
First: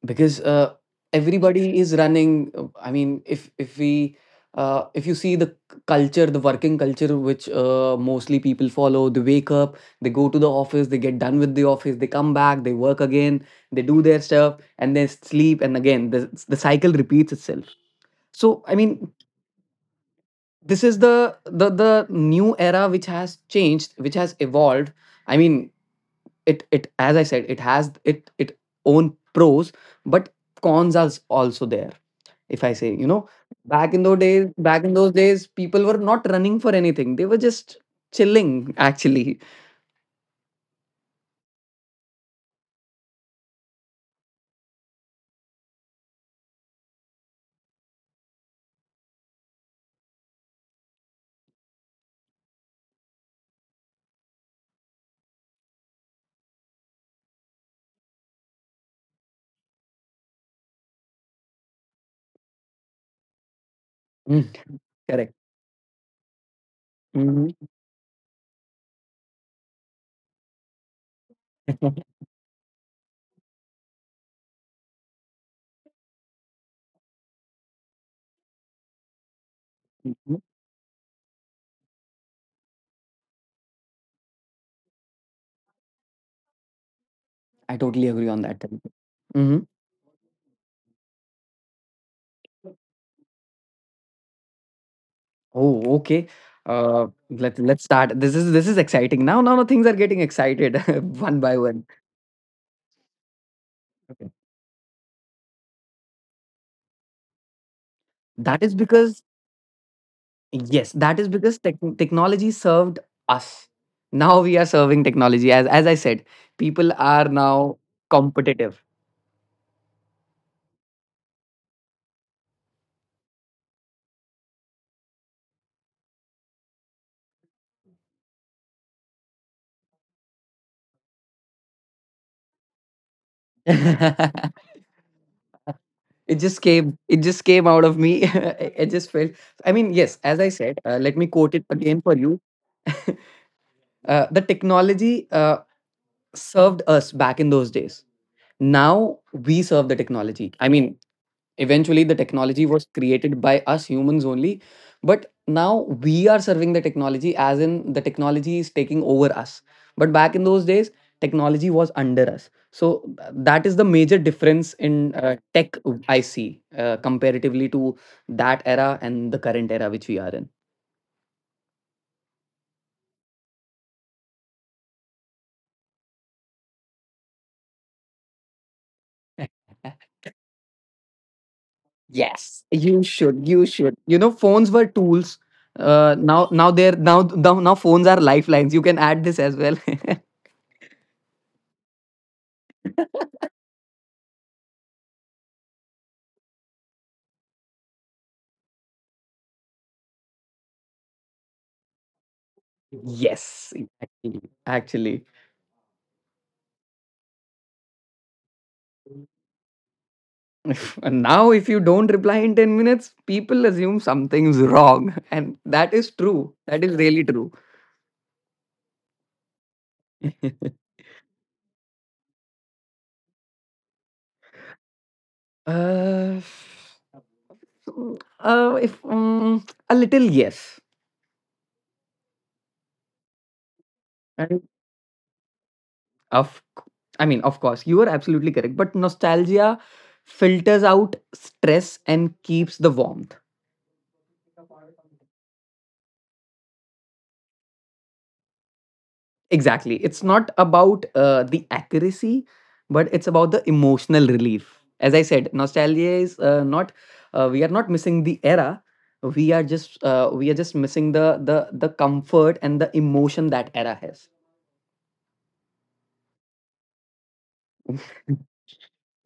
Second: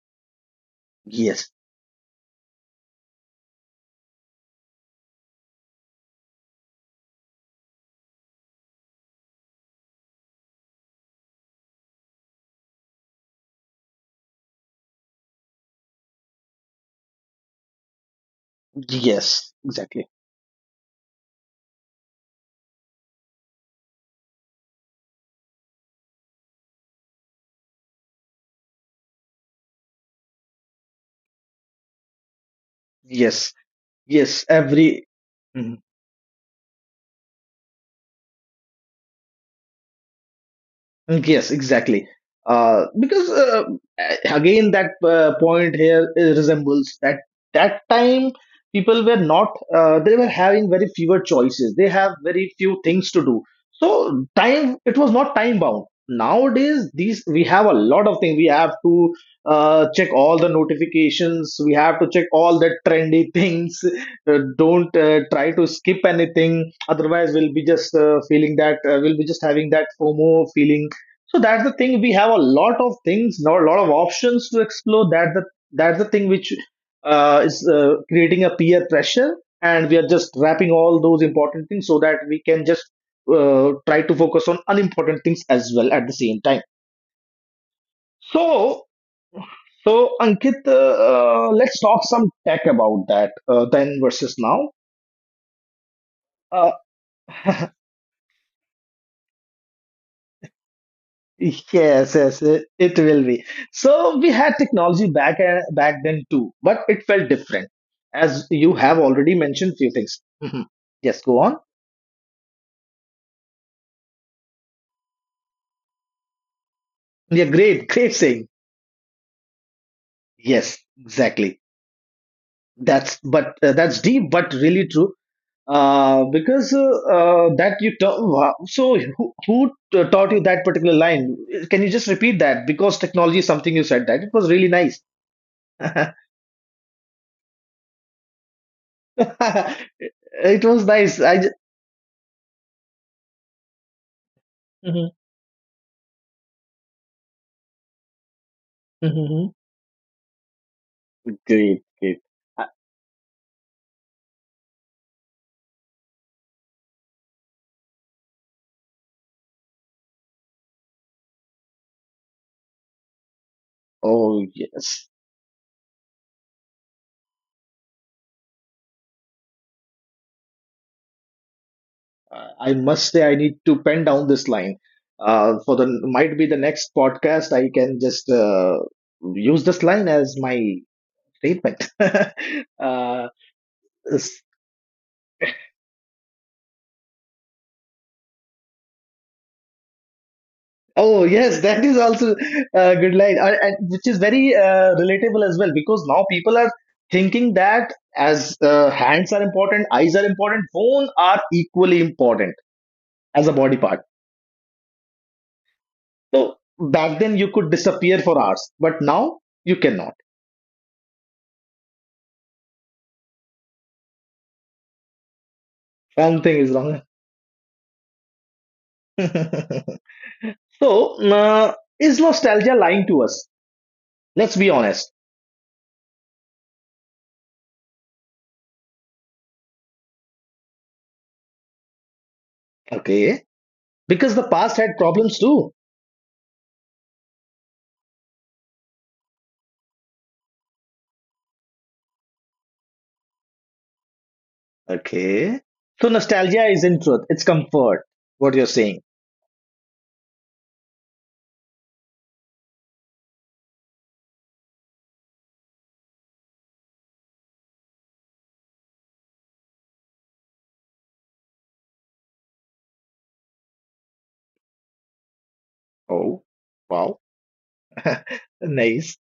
[SPEAKER 2] because
[SPEAKER 1] Yes,
[SPEAKER 2] everybody is running. I mean, if we if you see the culture, the working culture which mostly people follow, they wake up, they go to the office, they get done with the office, they come back, they work again, they do their stuff, and then sleep, and again the cycle repeats itself. So I mean,
[SPEAKER 1] yes, exactly.
[SPEAKER 2] this is the new era which has changed, which has evolved. I mean, it as I said, it has, it own pros, but cons are also there. If I say, you know,
[SPEAKER 1] Yes, yes,
[SPEAKER 2] back in
[SPEAKER 1] every.
[SPEAKER 2] those days people were not running for anything. They were just chilling, actually.
[SPEAKER 1] Mm, yes, exactly. Because Again, that point here resembles that that time, people were not they were having very fewer choices. They have very few things to do. So time it was not time bound. Nowadays, these we have a lot of things. We have to check all the notifications. We have to check all the trendy (laughs) things. Uh,
[SPEAKER 2] Mm.
[SPEAKER 1] don't uh,
[SPEAKER 2] Correct.
[SPEAKER 1] try to skip anything. Otherwise,
[SPEAKER 2] Mhm.
[SPEAKER 1] we'll be just feeling that we'll be just having that FOMO feeling. So that's the thing. We have a lot of things, not a lot of options to explore. That's the thing which is creating a peer pressure, and we are just
[SPEAKER 2] (laughs)
[SPEAKER 1] wrapping all those important things so that we can just try to focus on unimportant things as well at the same time.
[SPEAKER 2] I totally agree on that.
[SPEAKER 1] So
[SPEAKER 2] Mm-hmm.
[SPEAKER 1] so Ankit, let's talk some tech about that. Then versus now.
[SPEAKER 2] Oh, okay.
[SPEAKER 1] Uh,
[SPEAKER 2] Uh,
[SPEAKER 1] (laughs)
[SPEAKER 2] let's start. This is, this is exciting. Now, now things are getting excited (laughs) one by
[SPEAKER 1] Yeah,
[SPEAKER 2] one.
[SPEAKER 1] yes, yes, it will be. So
[SPEAKER 2] Okay.
[SPEAKER 1] we had technology back back then too, but it felt different. As
[SPEAKER 2] That is
[SPEAKER 1] you have
[SPEAKER 2] because,
[SPEAKER 1] already mentioned few things. Mhm.
[SPEAKER 2] yes, that
[SPEAKER 1] Yes,
[SPEAKER 2] is
[SPEAKER 1] go
[SPEAKER 2] because
[SPEAKER 1] on.
[SPEAKER 2] technology served us. Now we are serving technology. As I said, people are
[SPEAKER 1] Yeah,
[SPEAKER 2] now
[SPEAKER 1] great, great saying.
[SPEAKER 2] competitive.
[SPEAKER 1] Yes, exactly. That's but that's deep, but really true. Because That you wow. So who taught you that particular line? Can you just repeat that? Because
[SPEAKER 2] (laughs)
[SPEAKER 1] technology is something
[SPEAKER 2] It
[SPEAKER 1] you said that it was really nice. (laughs)
[SPEAKER 2] just came. It just came out of me. (laughs) I just felt. I mean, yes. As I said, let me
[SPEAKER 1] It
[SPEAKER 2] quote
[SPEAKER 1] was
[SPEAKER 2] it
[SPEAKER 1] nice.
[SPEAKER 2] again
[SPEAKER 1] I
[SPEAKER 2] for
[SPEAKER 1] just.
[SPEAKER 2] you. (laughs) Uh, the technology served us back in those days. Now we serve the technology. I mean, eventually the
[SPEAKER 1] Great,
[SPEAKER 2] technology was
[SPEAKER 1] great. Uh,
[SPEAKER 2] created by us humans only. But now we are serving the technology, as in the technology is taking over us. But back in those days technology was under us. So that is the major difference
[SPEAKER 1] Oh
[SPEAKER 2] in
[SPEAKER 1] yes,
[SPEAKER 2] tech I see, comparatively to that era and the current era which we are in.
[SPEAKER 1] I must say I need to pen down this line. For the might be the next podcast, I can just
[SPEAKER 2] (laughs)
[SPEAKER 1] use this line as my statement. (laughs)
[SPEAKER 2] Yes, you should. You
[SPEAKER 1] uh,
[SPEAKER 2] should. You know, phones
[SPEAKER 1] s-
[SPEAKER 2] were tools. Now, now they're now now now phones are lifelines. You can add this as well. (laughs)
[SPEAKER 1] oh yes, (laughs) that is also a good line, and which is very relatable as well because now people are thinking that as hands are important, eyes are important, phone are equally important as a
[SPEAKER 2] Yes,
[SPEAKER 1] body part.
[SPEAKER 2] actually.
[SPEAKER 1] So back then you could disappear for hours, but now you cannot.
[SPEAKER 2] (laughs) And now, if you don't reply in 10 minutes, people assume something's wrong, (laughs) and that is true.
[SPEAKER 1] Something is
[SPEAKER 2] That is
[SPEAKER 1] wrong.
[SPEAKER 2] really true.
[SPEAKER 1] (laughs)
[SPEAKER 2] (laughs)
[SPEAKER 1] So is nostalgia lying to us? Let's be honest.
[SPEAKER 2] uh, so, if a little yes.
[SPEAKER 1] Okay. Because the past had problems too.
[SPEAKER 2] Of, c- I mean, of course, you are absolutely correct. But nostalgia filters out stress and keeps the warmth.
[SPEAKER 1] Okay. So nostalgia is in truth. It's comfort. What you're saying.
[SPEAKER 2] Exactly. It's not about the accuracy, but it's about the emotional relief. As I said, nostalgia is not. We are not missing the era. We are just, we are just missing the comfort and the emotion that era has.
[SPEAKER 1] Oh, wow. (laughs) Nice.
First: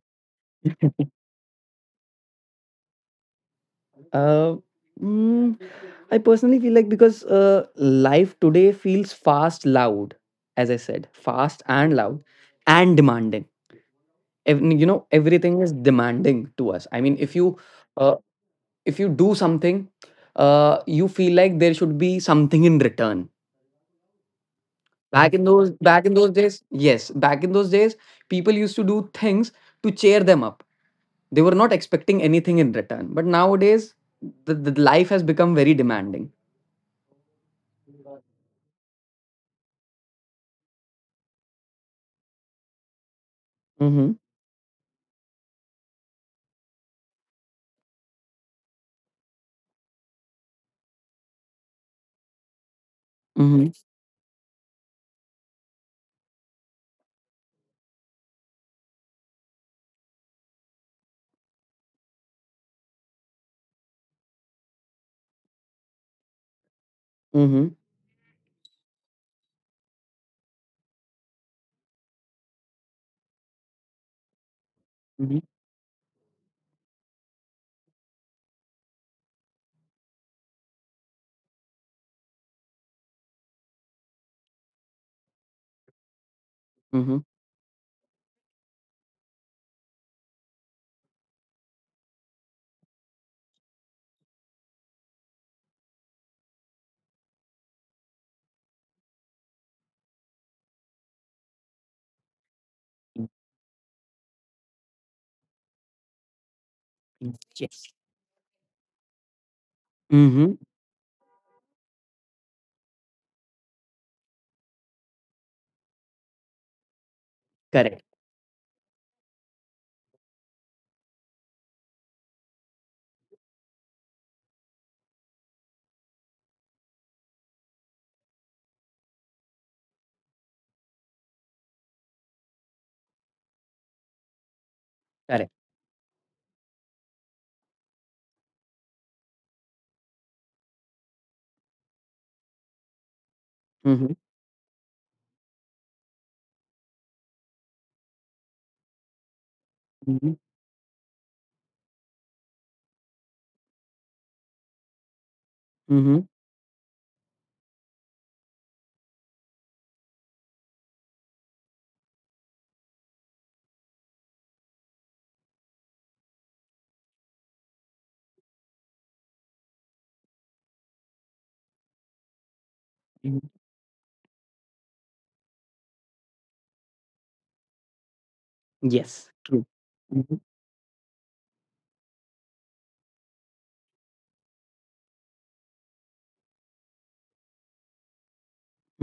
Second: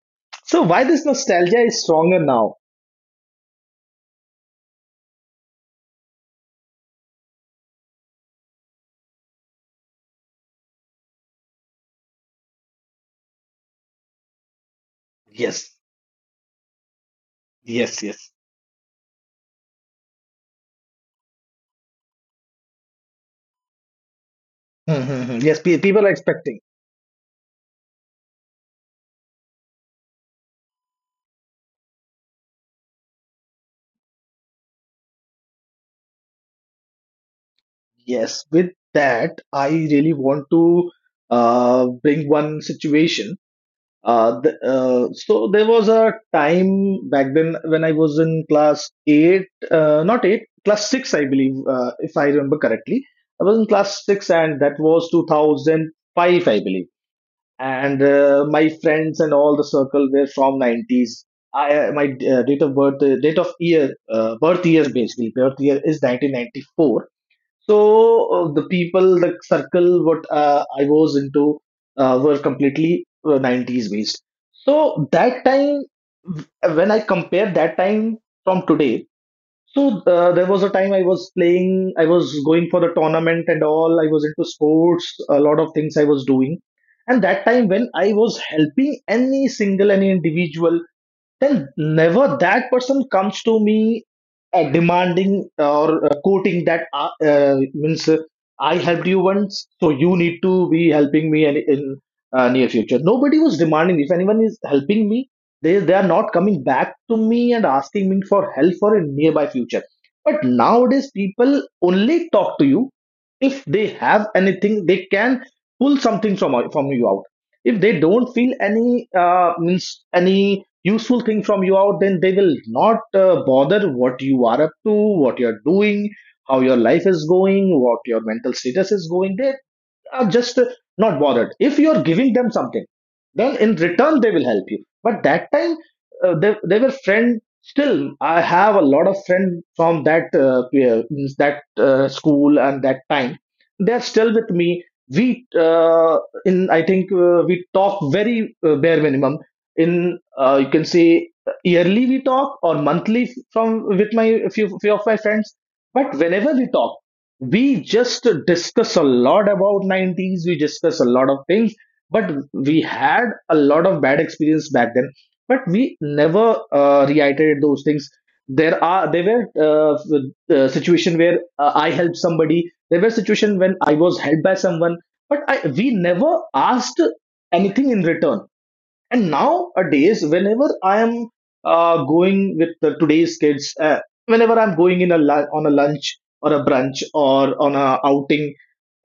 [SPEAKER 1] So why this
[SPEAKER 2] (laughs)
[SPEAKER 1] nostalgia is stronger now?
[SPEAKER 2] Uh, mm, I personally feel like because life today feels fast, loud, as I said, fast and loud and demanding. You know, everything is
[SPEAKER 1] Yes.
[SPEAKER 2] demanding to us. I mean,
[SPEAKER 1] Yes,
[SPEAKER 2] uh,
[SPEAKER 1] yes. (laughs)
[SPEAKER 2] if you do something, you feel like there should be something in return.
[SPEAKER 1] Mhm, mhm. Yes, people
[SPEAKER 2] Back
[SPEAKER 1] are
[SPEAKER 2] in those
[SPEAKER 1] expecting.
[SPEAKER 2] days, yes, back in those days, people used to do things to cheer them up. They were not expecting anything in return. But nowadays, the life has become very demanding.
[SPEAKER 1] Yes, with that, I really want to bring one situation.
[SPEAKER 2] Mm-hmm.
[SPEAKER 1] So there was a time back then when I was in class eight, not eight, class six, I believe, if I remember correctly. I was in
[SPEAKER 2] Mhm.
[SPEAKER 1] class six, and that was 2005, I believe. And my friends and all the circle were from 90s. I, my date of birth, date of year, birth year basically, birth year is 1994. So
[SPEAKER 2] Mhm.
[SPEAKER 1] the people, the circle, what I was into, were completely 90s based. So that
[SPEAKER 2] Mhm.
[SPEAKER 1] time, w- when I compare that time from today, so there was a time I was playing, I was going for the tournament and all. I was into sports, a lot of things I was doing. And
[SPEAKER 2] Mhm.
[SPEAKER 1] that time when I was helping any single, any individual, then never that person comes to me demanding or quoting that means I helped you once, so you need to be helping me in near future. Nobody was demanding. If anyone is helping me, they are not coming back to
[SPEAKER 2] Mm.
[SPEAKER 1] me and
[SPEAKER 2] Yes.
[SPEAKER 1] asking me for help for a nearby future. But
[SPEAKER 2] Mhm.
[SPEAKER 1] nowadays, people only talk to you if they have anything. They can pull something from you out. If they
[SPEAKER 2] Correct.
[SPEAKER 1] don't feel any means any useful thing from you out, then they will not bother what you are up to, what you're doing, how your life is going, what your mental status is going. They are just not bothered. If you're giving them something, then in return they will help you. But that
[SPEAKER 2] Correct.
[SPEAKER 1] time they were friend. Still I have a lot of friends from that means that school, and that time they're
[SPEAKER 2] Mhm.
[SPEAKER 1] still with me. We in I think we talk very bare minimum. In
[SPEAKER 2] Mhm.
[SPEAKER 1] You can say yearly we talk or monthly from with my few of my friends. But
[SPEAKER 2] Mhm.
[SPEAKER 1] whenever we talk, we just discuss a lot about 90s, we discuss a lot of things. But we had a lot of bad experience back then, but we never reiterated those things. There were situation where I helped somebody. There were
[SPEAKER 2] Mhm.
[SPEAKER 1] situation when I was helped by someone, but we never asked anything in return. And
[SPEAKER 2] Yes. True.
[SPEAKER 1] nowadays,
[SPEAKER 2] Mhm.
[SPEAKER 1] whenever I am going with the today's kids, whenever I'm going in a on a lunch or a brunch or on a outing,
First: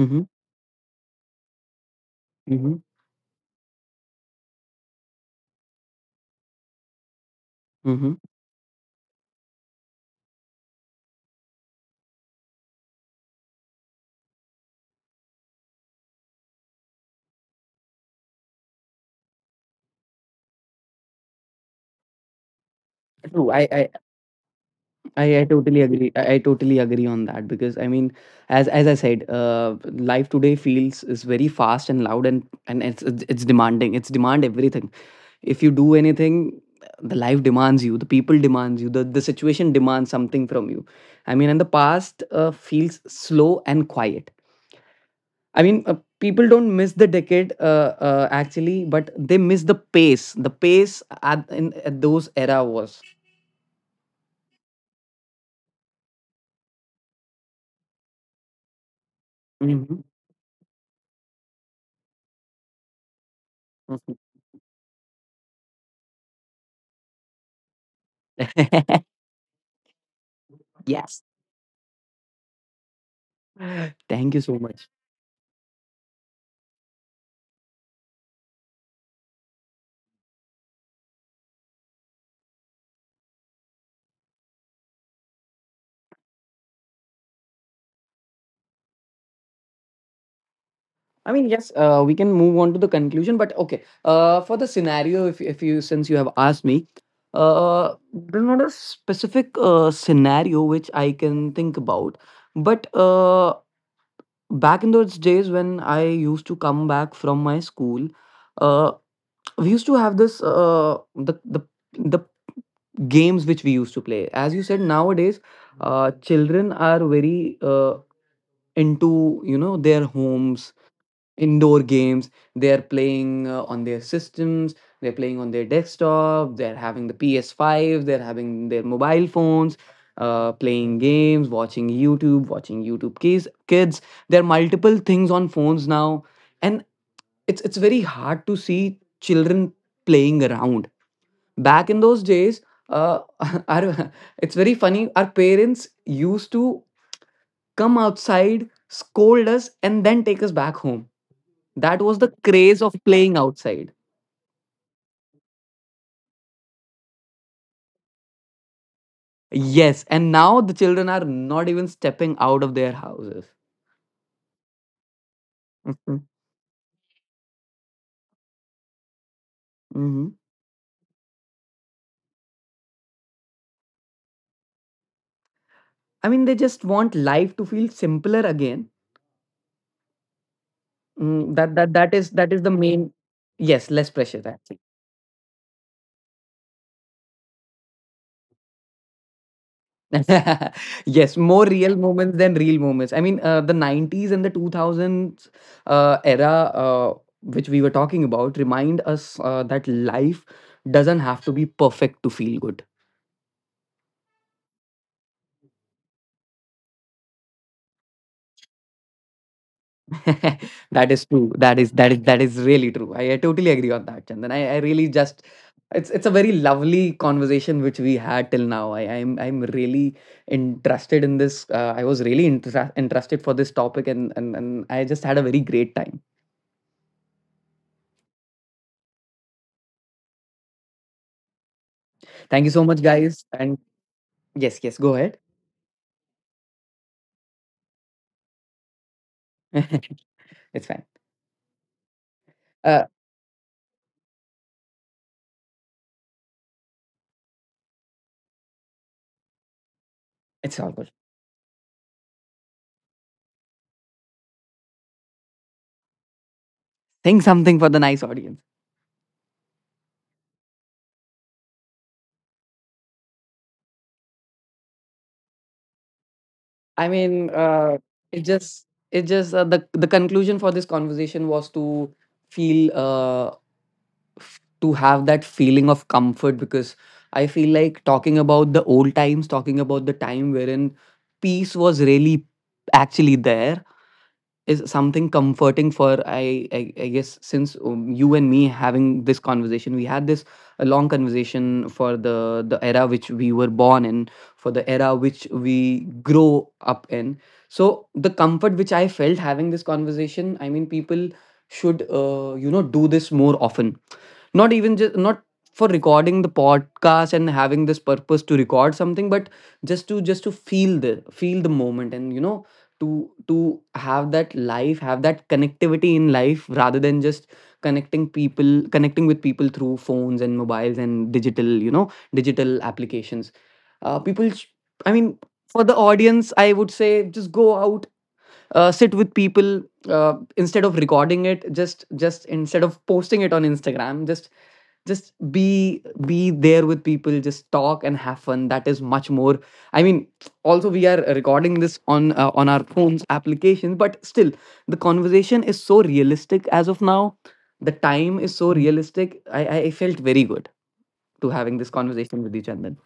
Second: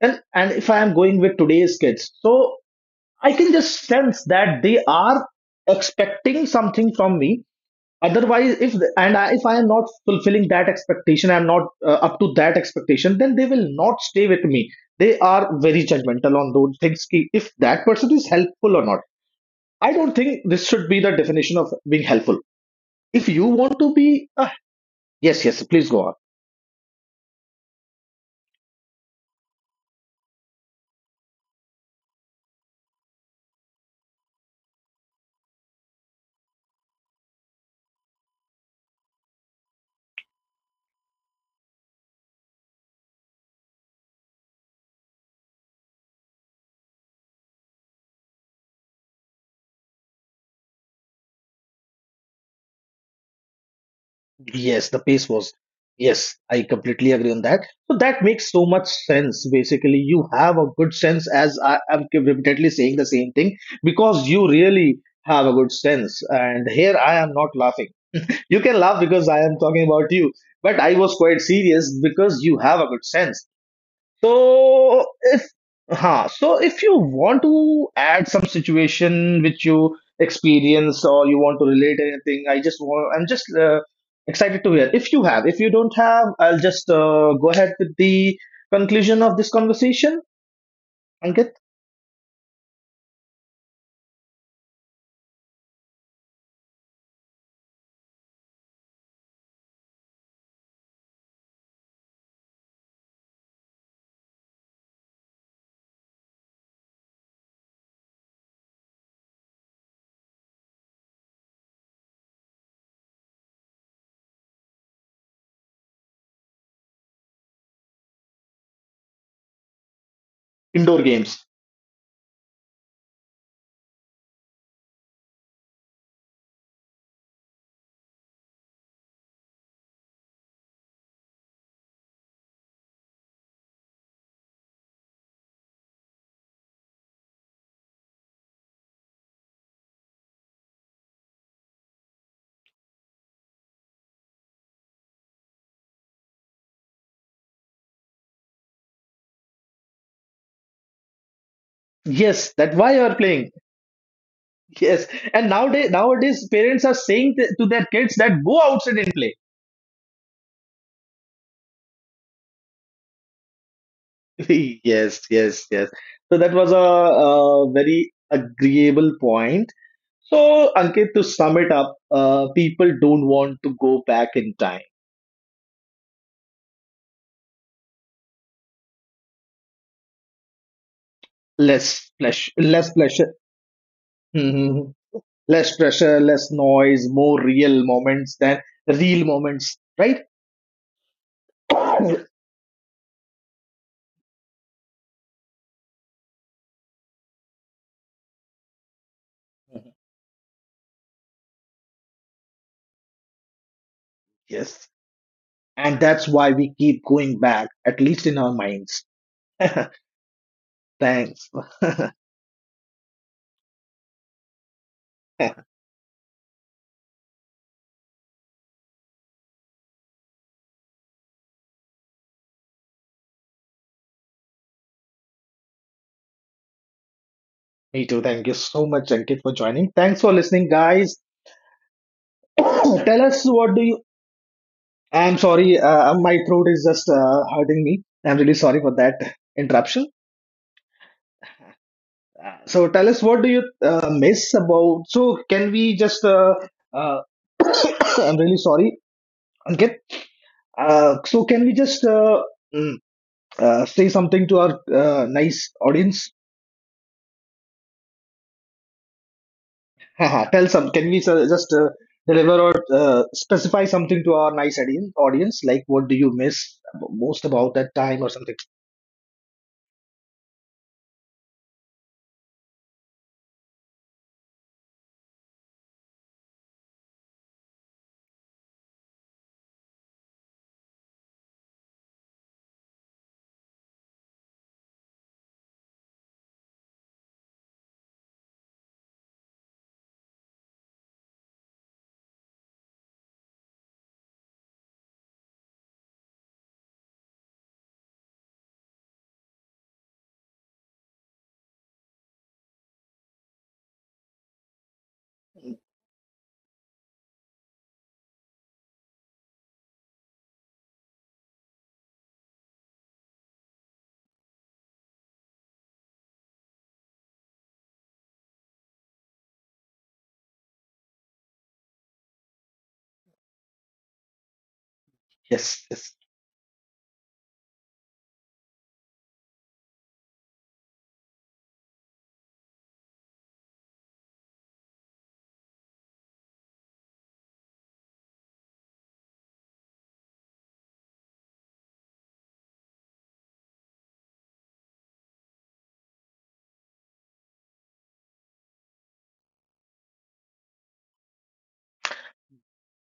[SPEAKER 1] and if I am going with today's kids, so
[SPEAKER 2] Mhm.
[SPEAKER 1] I can just sense that they are expecting something from me.
[SPEAKER 2] Mhm.
[SPEAKER 1] Otherwise, if I am not fulfilling that expectation, I'm not up to that expectation, then they will not stay with me. They are very judgmental on those things ki if that person is helpful or not. I don't think this should be the definition of being helpful. If you
[SPEAKER 2] True.
[SPEAKER 1] want to be uh, yes,
[SPEAKER 2] I
[SPEAKER 1] yes,
[SPEAKER 2] totally
[SPEAKER 1] please go.
[SPEAKER 2] agree. I totally agree on that. Because I mean, as I said, life today feels is very fast and loud, and it's it's demanding. It's demand everything. If you do anything, the life demands you. The people demands you. The situation demands something from you. I mean, and the past feels slow and quiet. I mean, people don't miss the decade actually, but they miss the pace. The pace at those era was.
[SPEAKER 1] Yes, the pace was. Yes, I completely agree on that. So that makes so much sense. Basically,
[SPEAKER 2] Mhm.
[SPEAKER 1] you have a good sense, as I am repeatedly saying the same thing, because you really have a good sense. And here I am not laughing. You can laugh
[SPEAKER 2] (laughs)
[SPEAKER 1] because I am talking about you, but I was
[SPEAKER 2] Yes.
[SPEAKER 1] quite serious because you have a good sense.
[SPEAKER 2] (laughs) Thank you so much.
[SPEAKER 1] So if huh, so if you want to add some situation which you experience or you want to relate anything, I just want I'm just excited to hear. If you have, if you don't have, I'll just go ahead with the conclusion of this conversation.
[SPEAKER 2] I mean,
[SPEAKER 1] Ankit,
[SPEAKER 2] yes, we can move on to the conclusion, but okay. For the scenario, if you, since you have asked me, there's not a specific scenario which I can think about, but back in those days when I used to come back from my school, uh, we used to have this the games which we used to play. As you said, nowadays, children are very into, you know, their homes,
[SPEAKER 1] indoor games.
[SPEAKER 2] indoor games. They're playing on their systems, they're playing on their desktop, they're having the PS5, they're having their mobile phones, playing games, watching YouTube kids. There are multiple things on phones now. And it's very hard to see children playing around. Back in those days, uh, (laughs) our, it's very funny, our parents used to come outside, scold us, and then take us back home. That was the
[SPEAKER 1] Yes, that's
[SPEAKER 2] craze
[SPEAKER 1] why you
[SPEAKER 2] of
[SPEAKER 1] are
[SPEAKER 2] playing
[SPEAKER 1] playing. (laughs)
[SPEAKER 2] outside.
[SPEAKER 1] Yes, and nowadays parents are saying to their kids that go outside and play.
[SPEAKER 2] Yes, and now the children are not even stepping out of their houses.
[SPEAKER 1] (laughs) Yes, yes, yes.
[SPEAKER 2] Mhm,
[SPEAKER 1] So that was a very agreeable point.
[SPEAKER 2] mhm.
[SPEAKER 1] So, Ankit, to sum it up, people don't want to go back in time.
[SPEAKER 2] I mean, they just want life to feel simpler again. Mm, that that that is, that is the
[SPEAKER 1] Less
[SPEAKER 2] main.
[SPEAKER 1] pleasure,
[SPEAKER 2] Yes, less pressure. Actually.
[SPEAKER 1] mhm, less pressure, less noise, more real moments than real moments, right?
[SPEAKER 2] (laughs) Yes, more real moments than real moments. I mean, the '90s and the 2000s era, uh, which we were talking about, remind us that life doesn't have to be perfect to feel good.
[SPEAKER 1] Yes. And that's why we keep going back, at least in our minds. (laughs)
[SPEAKER 2] (laughs) That is
[SPEAKER 1] Thanks.
[SPEAKER 2] true. That is,
[SPEAKER 1] (laughs)
[SPEAKER 2] that is really true. I totally agree on that, Chandan. I really just, it's a very lovely conversation which we had till now. I, I'm really interested in this. I was really interested for this topic, and, and I just had a very great time.
[SPEAKER 1] Me too. Thank you so much, Ankit, for joining. Thanks for listening, guys.
[SPEAKER 2] Thank you so much,
[SPEAKER 1] (clears throat) Tell
[SPEAKER 2] guys.
[SPEAKER 1] us
[SPEAKER 2] And
[SPEAKER 1] what do you.
[SPEAKER 2] yes, yes, go ahead.
[SPEAKER 1] I'm sorry, my throat is just hurting me. I'm really sorry for that interruption.
[SPEAKER 2] (laughs) It's fine.
[SPEAKER 1] So
[SPEAKER 2] Uh,
[SPEAKER 1] tell us, what do you miss about? So can we just? Uh, (coughs) (clears throat) I'm really sorry, Ankit.
[SPEAKER 2] it's all good.
[SPEAKER 1] So can we just mm, say something to our nice audience?
[SPEAKER 2] Think something for the nice audience.
[SPEAKER 1] (laughs) Haha, tell some. Can we just deliver or specify something to our nice audience? Like, what do you miss
[SPEAKER 2] I mean,
[SPEAKER 1] most about that time
[SPEAKER 2] it
[SPEAKER 1] or something?
[SPEAKER 2] just it just the conclusion for this conversation was to feel to have that feeling of comfort. Because I feel like talking about the old times, talking about the time wherein peace was really actually there, is something comforting. For, I guess, since you and me having this conversation, we had this a long conversation for the era which we were born in, for the era which we grow up in. So the comfort which I felt having this conversation, I mean, people should, you know, do this more often. Not even just not for recording the podcast and having this purpose to record something, but just to, just to feel the moment, and, you know, to have that life, have that connectivity in life rather than just connecting with people through phones and mobiles and digital, you know, digital applications. Uh, people sh- I mean for
[SPEAKER 1] Yes,
[SPEAKER 2] the
[SPEAKER 1] yes.
[SPEAKER 2] audience I would say just go out, sit with people, instead of recording it, just instead of posting it on Instagram, just be there with people, just talk and have fun. That is much more. I mean, also, we are recording this on our phones application, but still the conversation is so realistic as of now. The time is so realistic. I felt very good to having this conversation with you, Chandan.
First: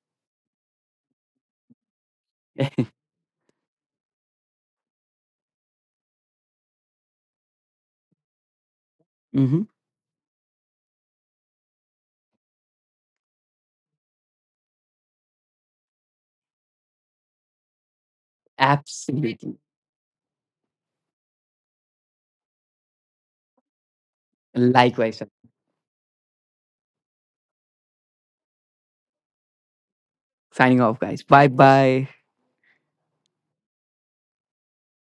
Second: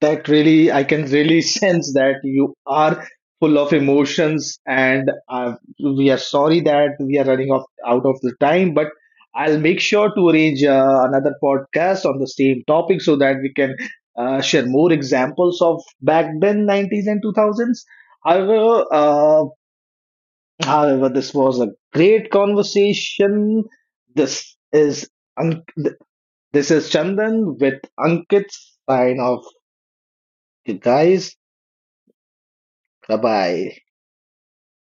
[SPEAKER 1] That really I can really (laughs) sense that you are full of emotions, and we are sorry that we are running off out of the time. But
[SPEAKER 2] (laughs)
[SPEAKER 1] I'll
[SPEAKER 2] Mm-hmm.
[SPEAKER 1] make sure to arrange another podcast on the same topic so that we can share more examples of back then 90s and 2000s. however uh,
[SPEAKER 2] Absolutely.
[SPEAKER 1] However, this was a great conversation. this is
[SPEAKER 2] Likewise, Chandan.
[SPEAKER 1] An- th- this is Chandan with Ankit, sign off, you
[SPEAKER 2] Signing off, guys.
[SPEAKER 1] guys.
[SPEAKER 2] Bye bye.
[SPEAKER 1] Bye-bye.